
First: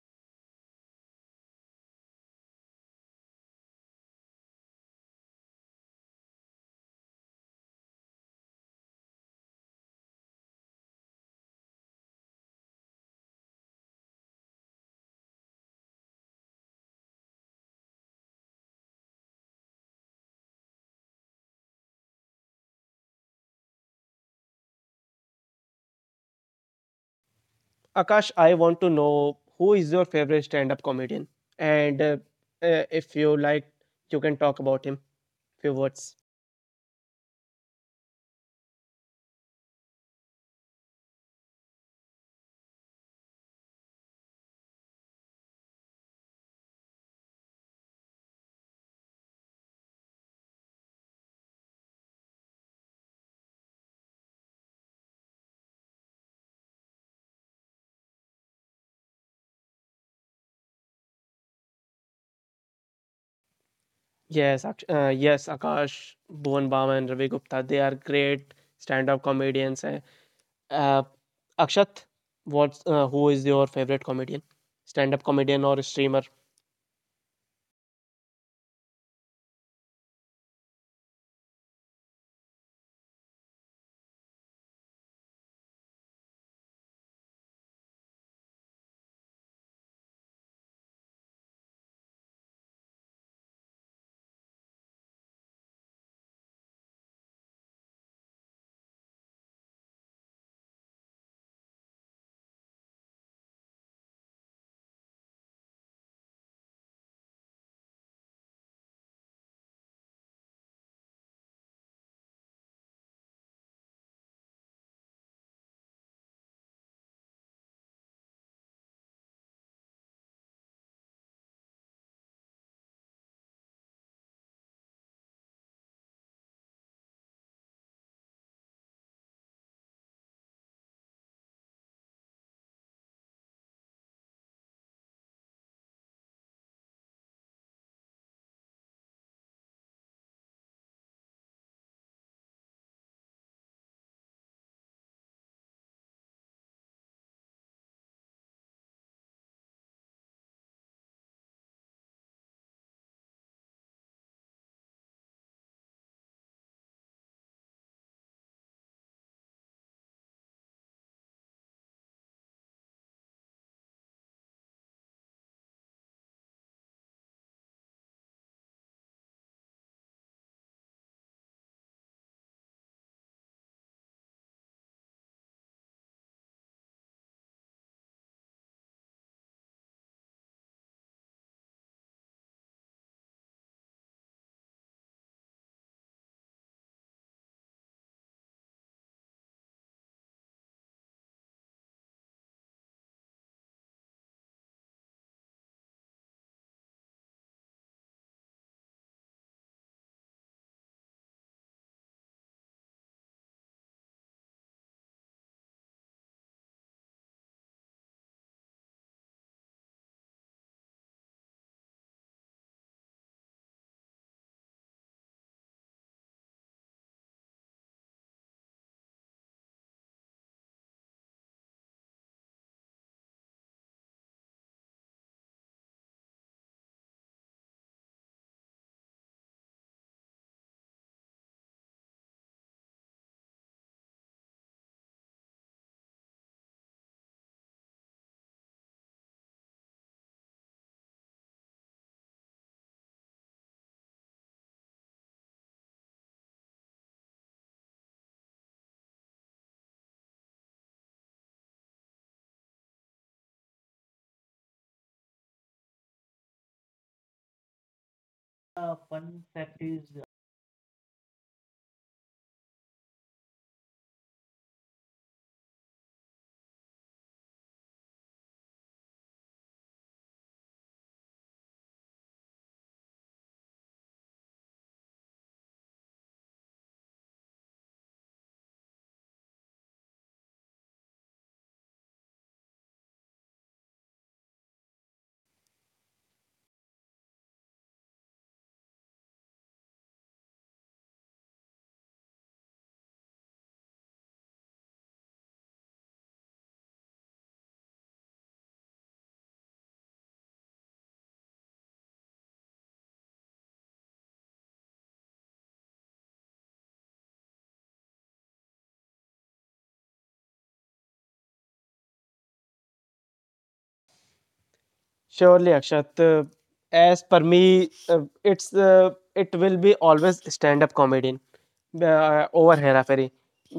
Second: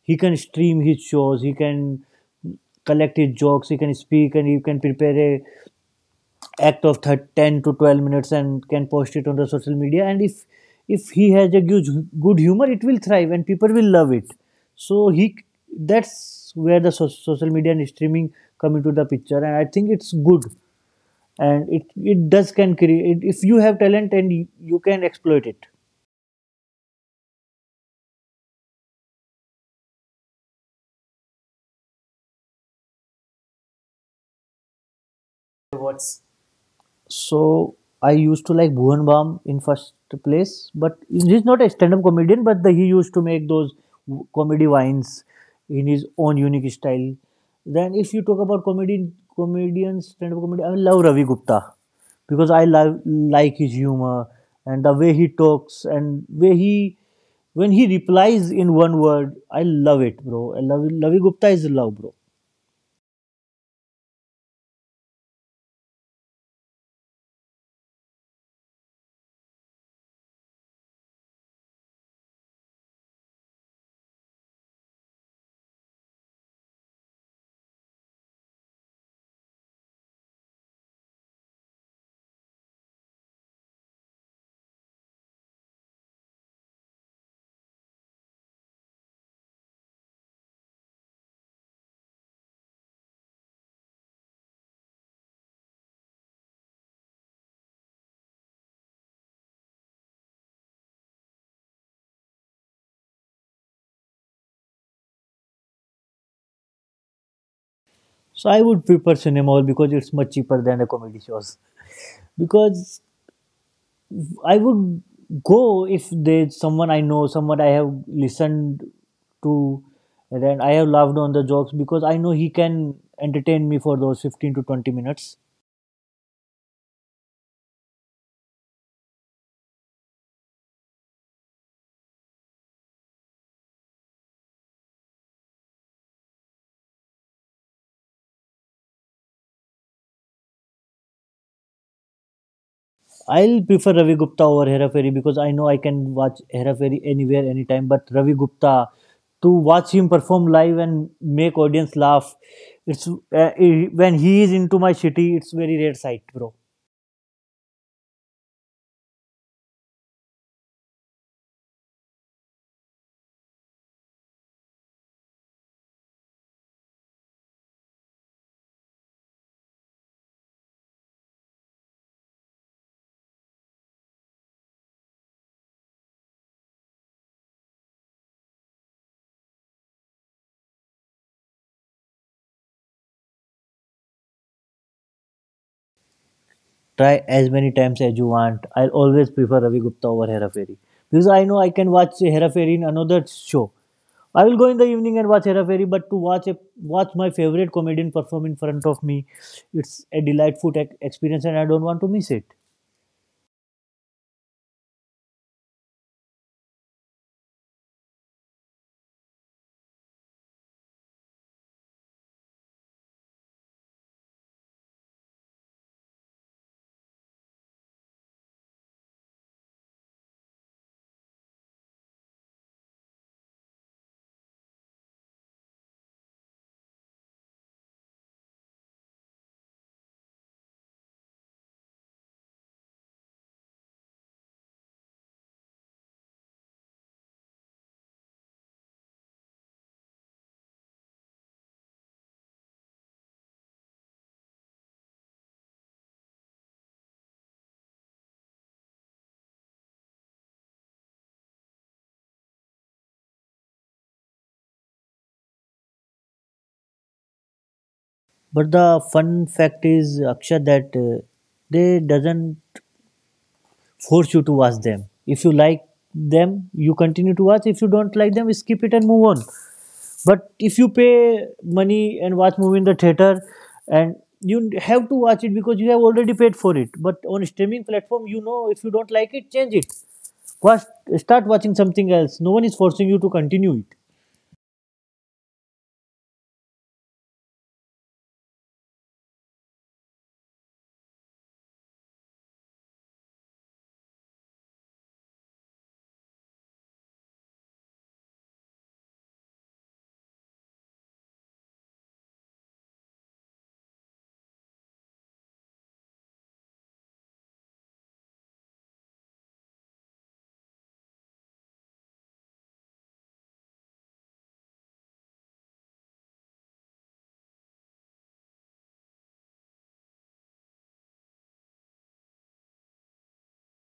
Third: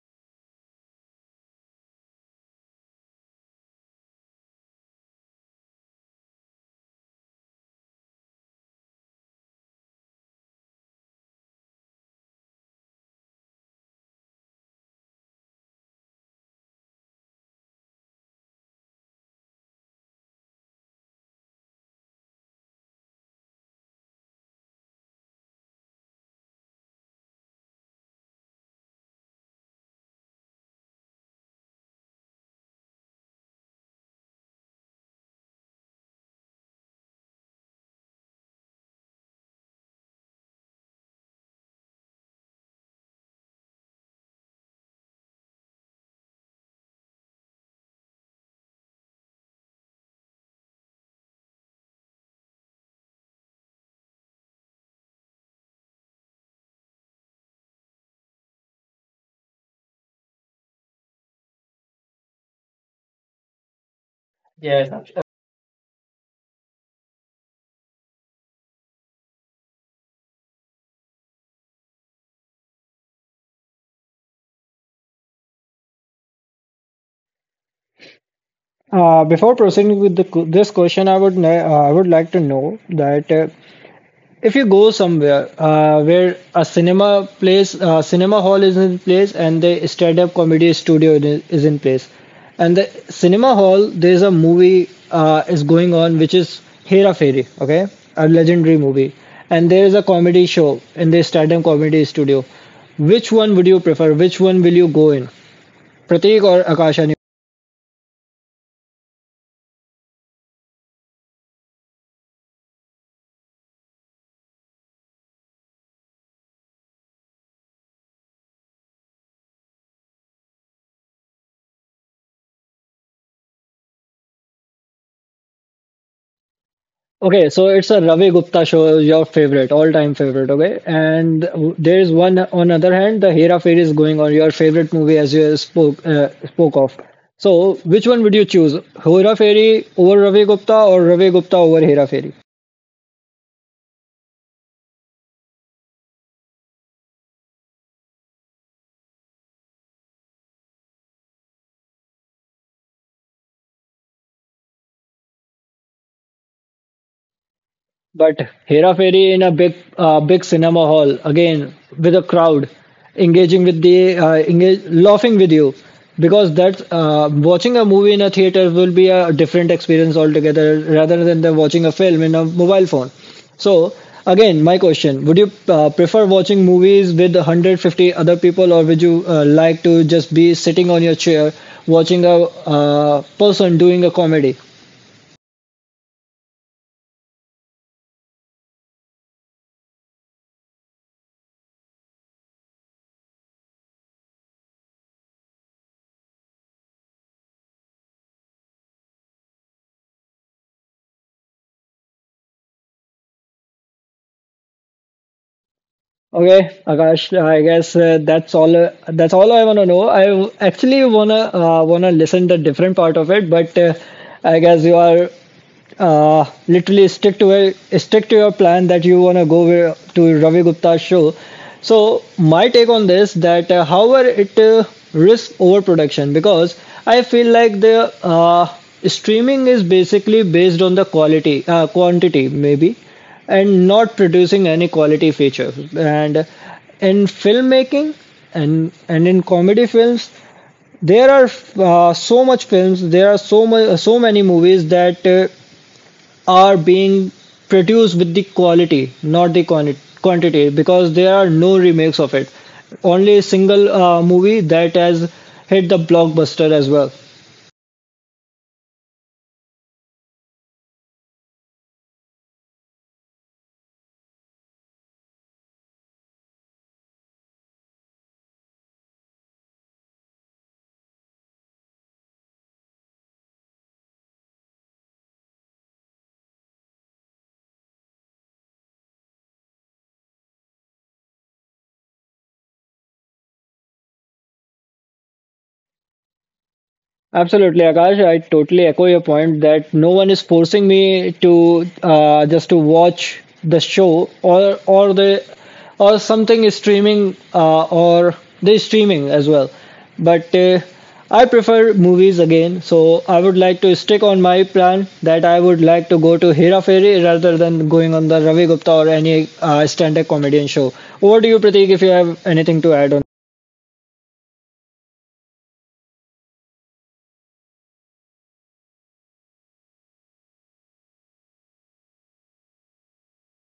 Speaker 2: He can stream his shows. He can collect his jokes. He can speak and he can prepare a act of 10 to 12 minutes and can post it on the social media, and if he has a good humor, it will thrive and people will love it. So he, that's where the social media and streaming come into the picture, and I think it's good, and it does can create, if you have talent and you can exploit it.
Speaker 1: Akash. I want to know who is your favorite stand-up comedian, and if you like, you can talk about him. Few words.
Speaker 2: So I used to like Bhuvan in first place, but he's not a stand-up comedian. But the, he used to make those comedy vines in his own unique style. Then, if you talk about comedy comedians, stand-up comedy, I love Ravi Gupta because I love like his humor and the way he talks and way he when he replies in one word. I love it, bro. I love Ravi Gupta is love, bro.
Speaker 3: Yes.
Speaker 1: Yes, Akash, Bhuvan Bam, and Ravi Gupta. They are great stand-up comedians. Eh. Uh, Akshat, what's who is your favorite comedian, stand-up comedian or streamer?
Speaker 3: Before proceeding with this question, I would like to know that if you go somewhere where a cinema hall is in place and the stand up comedy studio is in place, and the cinema hall there's a movie is going on, which is Hera Fairy, okay, a legendary movie, and there is a comedy show in the stand up comedy studio, which one would you prefer, which one will you go in, Pratik or Akasha?
Speaker 2: So I would prefer cinema hall because it's much cheaper than the comedy shows. Because I would go if there's someone I know, someone I have listened to, and then I have laughed on the jokes because I know he can entertain me for those 15 to 20 minutes.
Speaker 3: Okay, so it's a Ravi Gupta show, your favorite, all-time favorite. Okay, and there is one on other hand, the Hera Fairy is going on, your favorite movie as you spoke spoke of. So, which one would you choose, Hera Fairy over Ravi Gupta or Ravi Gupta over Hera Fairy?
Speaker 2: I'll prefer Ravi Gupta over Hera Fairy because I know I can watch Hera Fairy anywhere, anytime. But Ravi Gupta, to watch him perform live and make audience laugh, it's when he is into my city, it's very rare sight, bro.
Speaker 3: But Hera Fairy in a big cinema hall again with a crowd, engaging with the laughing with you, because that's watching a movie in a theater will be a different experience altogether rather than the watching a film in a mobile phone. So again, my question: would you prefer watching movies with 150 other people, or would you like to just be sitting on your chair watching a person doing a comedy?
Speaker 2: Try as many times as you want. I'll always prefer Ravi Gupta over Hera Fairy because I know I can watch Hera Fairy in another show. I will go in the evening and watch Hera Fairy, but watch my favorite comedian perform in front of me, it's a delightful tech experience, and I don't want to miss it.
Speaker 3: Okay, Akash, I guess that's all. That's all I wanna know. I actually wanna listen to different part of it, but I guess you are literally stick to it, stick to your plan that you want to go to Ravi Gupta's show. So my take on this that however it risks overproduction because I feel like the streaming is basically based on the quality quantity maybe, and not producing any quality feature, and in filmmaking and in comedy films there are so much films, there are so many movies that are being produced with the quality, not the quantity, because there are no remakes of it. Only a single movie that has hit the blockbuster as well.
Speaker 2: But the fun fact is, Akshat, that they doesn't force you to watch them. If you like them, you continue to watch. If you don't like them, skip it and move on. But if you pay money and watch movie in the theater, and you have to watch it because you have already paid for it. But on streaming platform, you know if you don't like it, change it. Watch, start watching something else. No one is forcing you to continue it.
Speaker 3: Absolutely, Akash. I totally echo your point that no one is forcing me to just to watch the show or the or something is streaming or the streaming as well. But I prefer movies again, so I would like to stick on my plan that I would like to go to Hera Fairy rather than going on the Ravi Gupta or any stand-up comedian show. Over to you, Pratik, if you have anything to add on.
Speaker 1: Surely, Akshat. As per me, it's it will be always stand-up comedian over Hera Ferry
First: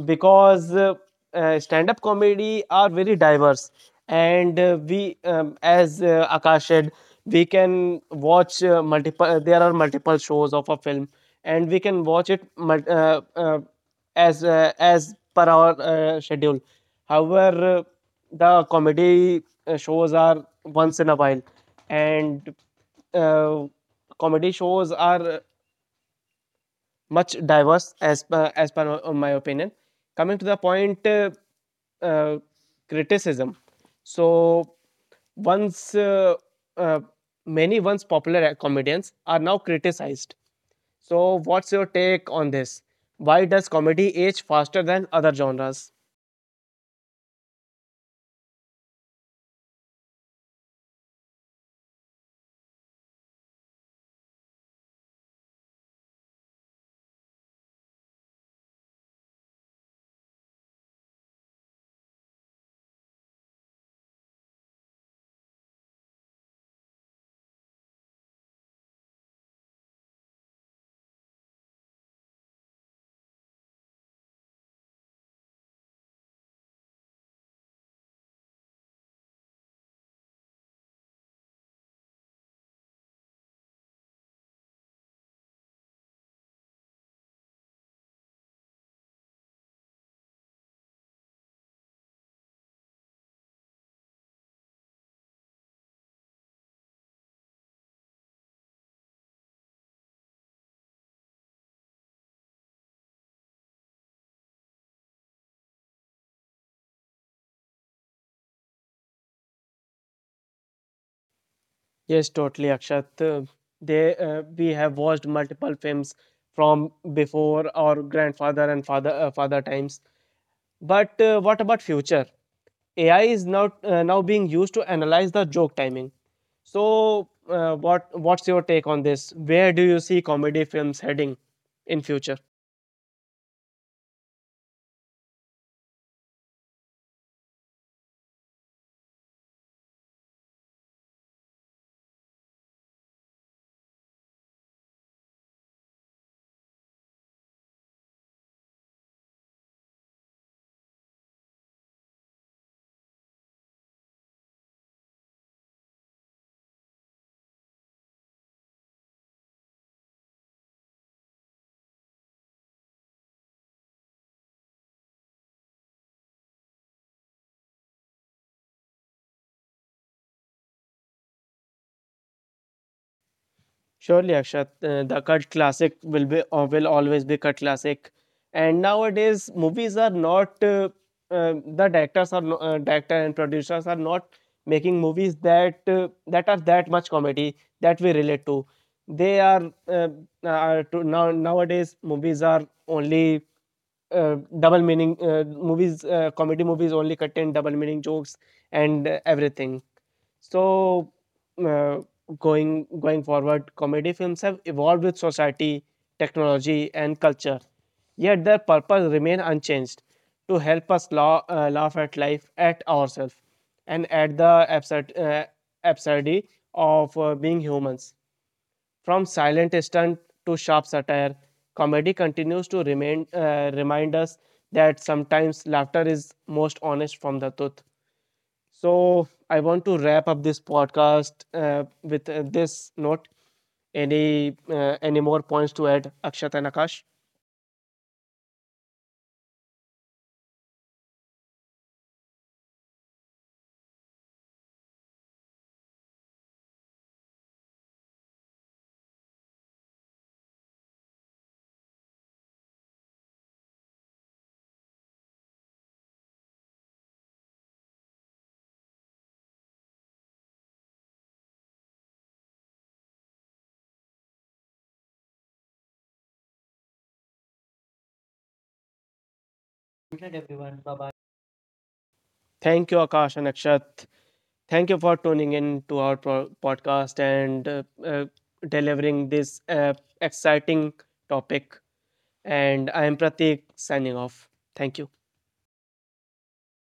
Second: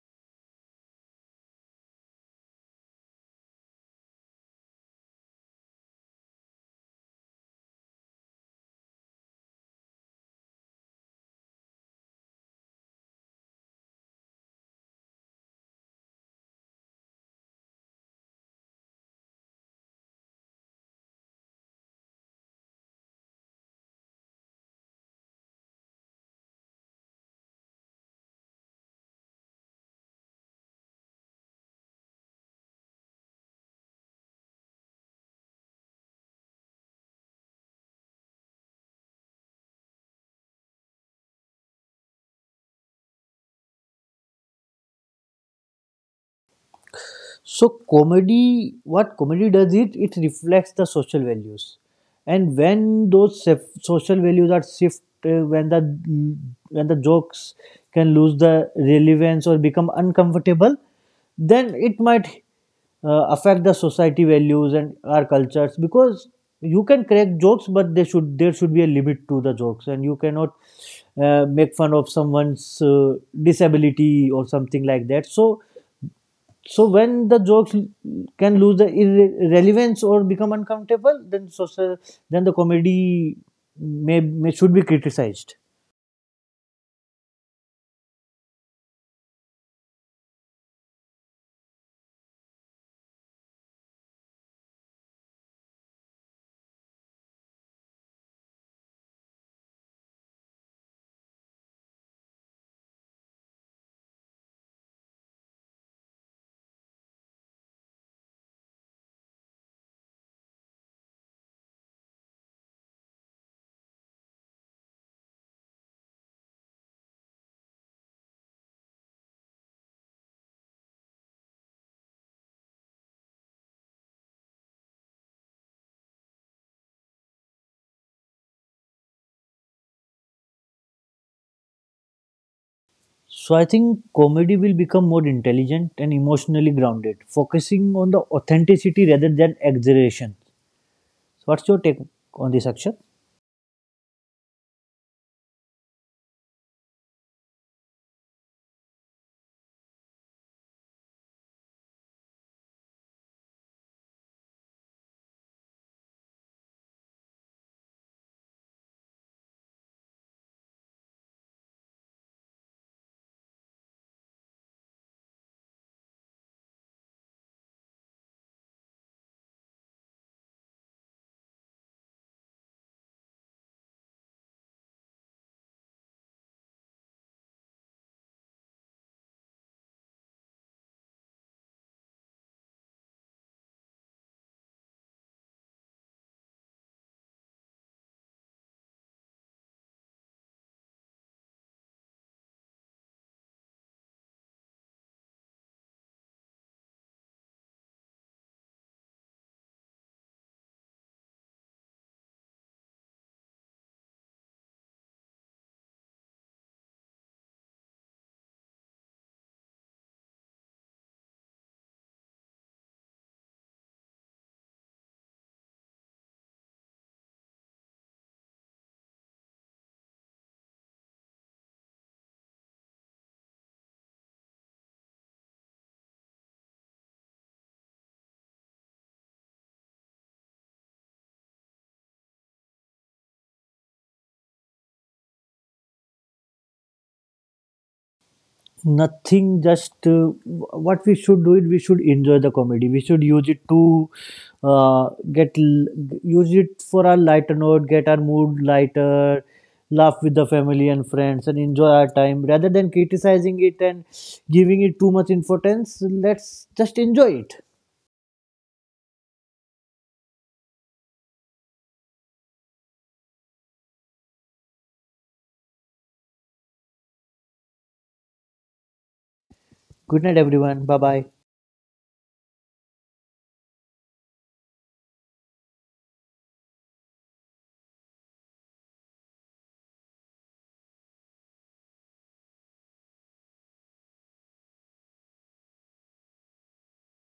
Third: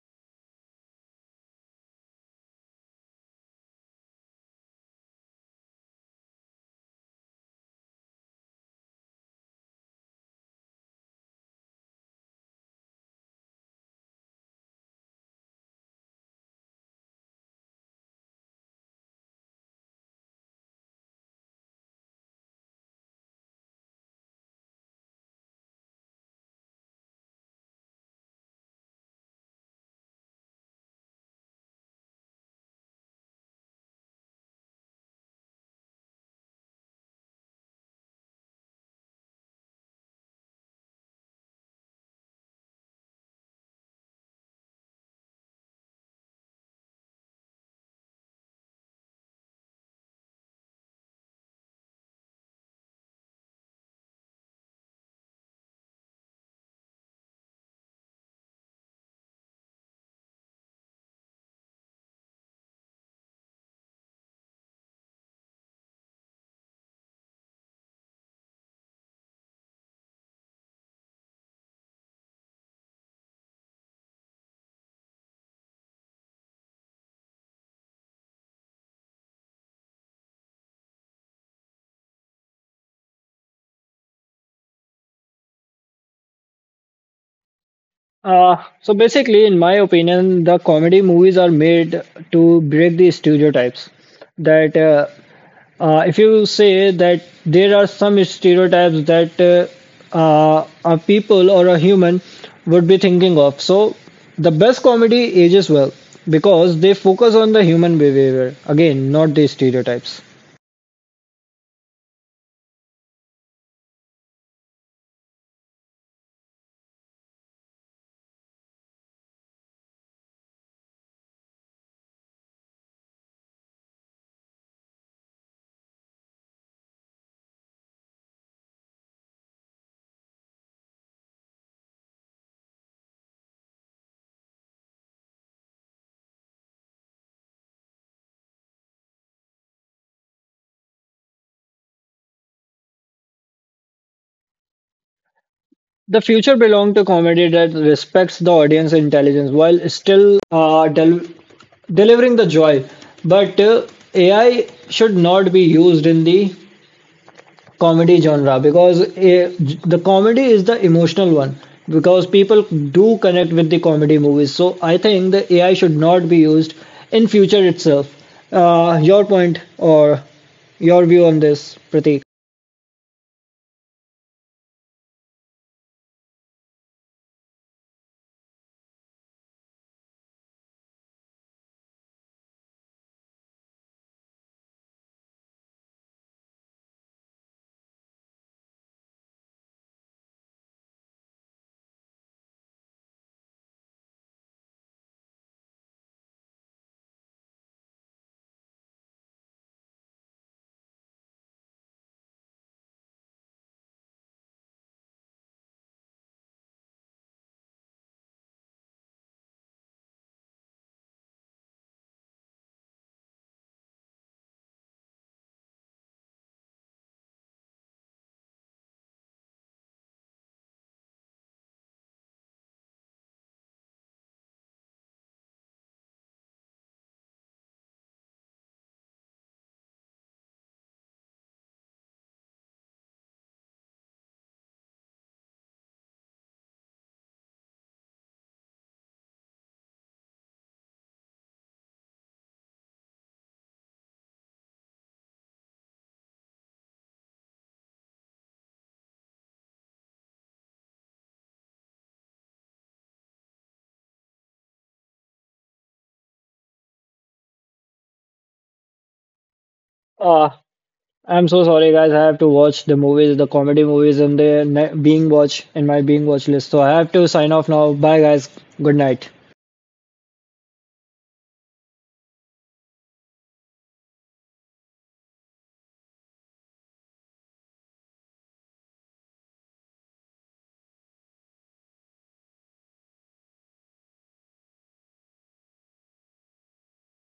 Speaker 1: because stand-up comedy are very diverse, and we, as Akash said, we can watch multiple. There are multiple shows of a film, and we can watch it as per our schedule. However, the comedy shows are once in a while, and uh, comedy shows are much diverse as per my opinion. Coming to the point, uh, criticism. So once uh, many once popular comedians are now criticized. So, what's your take on this? Why does comedy age faster than other genres?
Speaker 2: So comedy, what comedy does it? It reflects the social values, and when those social values are shift, when the jokes can lose the relevance or become uncomfortable, then it might affect the society values and our cultures because you can crack jokes, but they should there should be a limit to the jokes, and you cannot make fun of someone's disability or something like that. So so when the jokes can lose the relevance or become uncomfortable, then social, then the comedy may should be criticized.
Speaker 3: Uh, so basically, in my opinion, the comedy movies are made to break the stereotypes. That if you say that there are some stereotypes that a people or a human would be thinking of, so the best comedy ages well because they focus on the human behavior again, not the stereotypes.
Speaker 1: Yes, totally, Akshat. They we have watched multiple films from before our grandfather and father father times. But what about future? AI is now now being used to analyze the joke timing. So, what what's your take on this? Where do you see comedy films heading in future?
Speaker 2: So I think comedy will become more intelligent and emotionally grounded, focusing on the authenticity rather than exaggeration. So what's your take on this, Akshay?
Speaker 3: The future belonged to comedy that respects the audience intelligence while still delivering the joy. But AI should not be used in the comedy genre because the comedy is the emotional one because people do connect with the comedy movies. So I think the AI should not be used in future itself. Your point or your view on this, Pratik?
Speaker 1: Surely, Akshat, the cult classic will be or will always be cult classic. And nowadays, movies are not the directors are no, director and producers are not making movies that that are that much comedy that we relate to. They are, now nowadays movies are only double meaning movies. Comedy movies only contain double meaning jokes and everything. So. Uh, Going going forward, comedy films have evolved with society, technology, and culture. Yet their purpose remain unchanged: to help us laugh at life, at ourselves, and at the absurdity of being humans. From silent stunt to sharp satire, comedy continues to remain remind us that sometimes laughter is most honest from the tooth. So I want to wrap up this podcast with this note. Any more points to add, Akshat and Akash?
Speaker 2: Nothing, just what we should do it, we should enjoy the comedy. We should use it to uh, get l- use it for our lighter note, get our mood lighter, laugh with the family and friends and enjoy our time rather than criticizing it and giving it too much importance. Let's just enjoy it.
Speaker 3: Uh, I'm so sorry, guys. I have to watch the movies, the comedy movies, and the being watch in my being watch list. So I have to sign off now. Bye, guys. Good night.
Speaker 2: Good night, everyone. Bye bye.
Speaker 1: Thank you, Akash and Akshat. Thank you for tuning in to our podcast and delivering this exciting topic. And I am Pratik signing off. Thank you.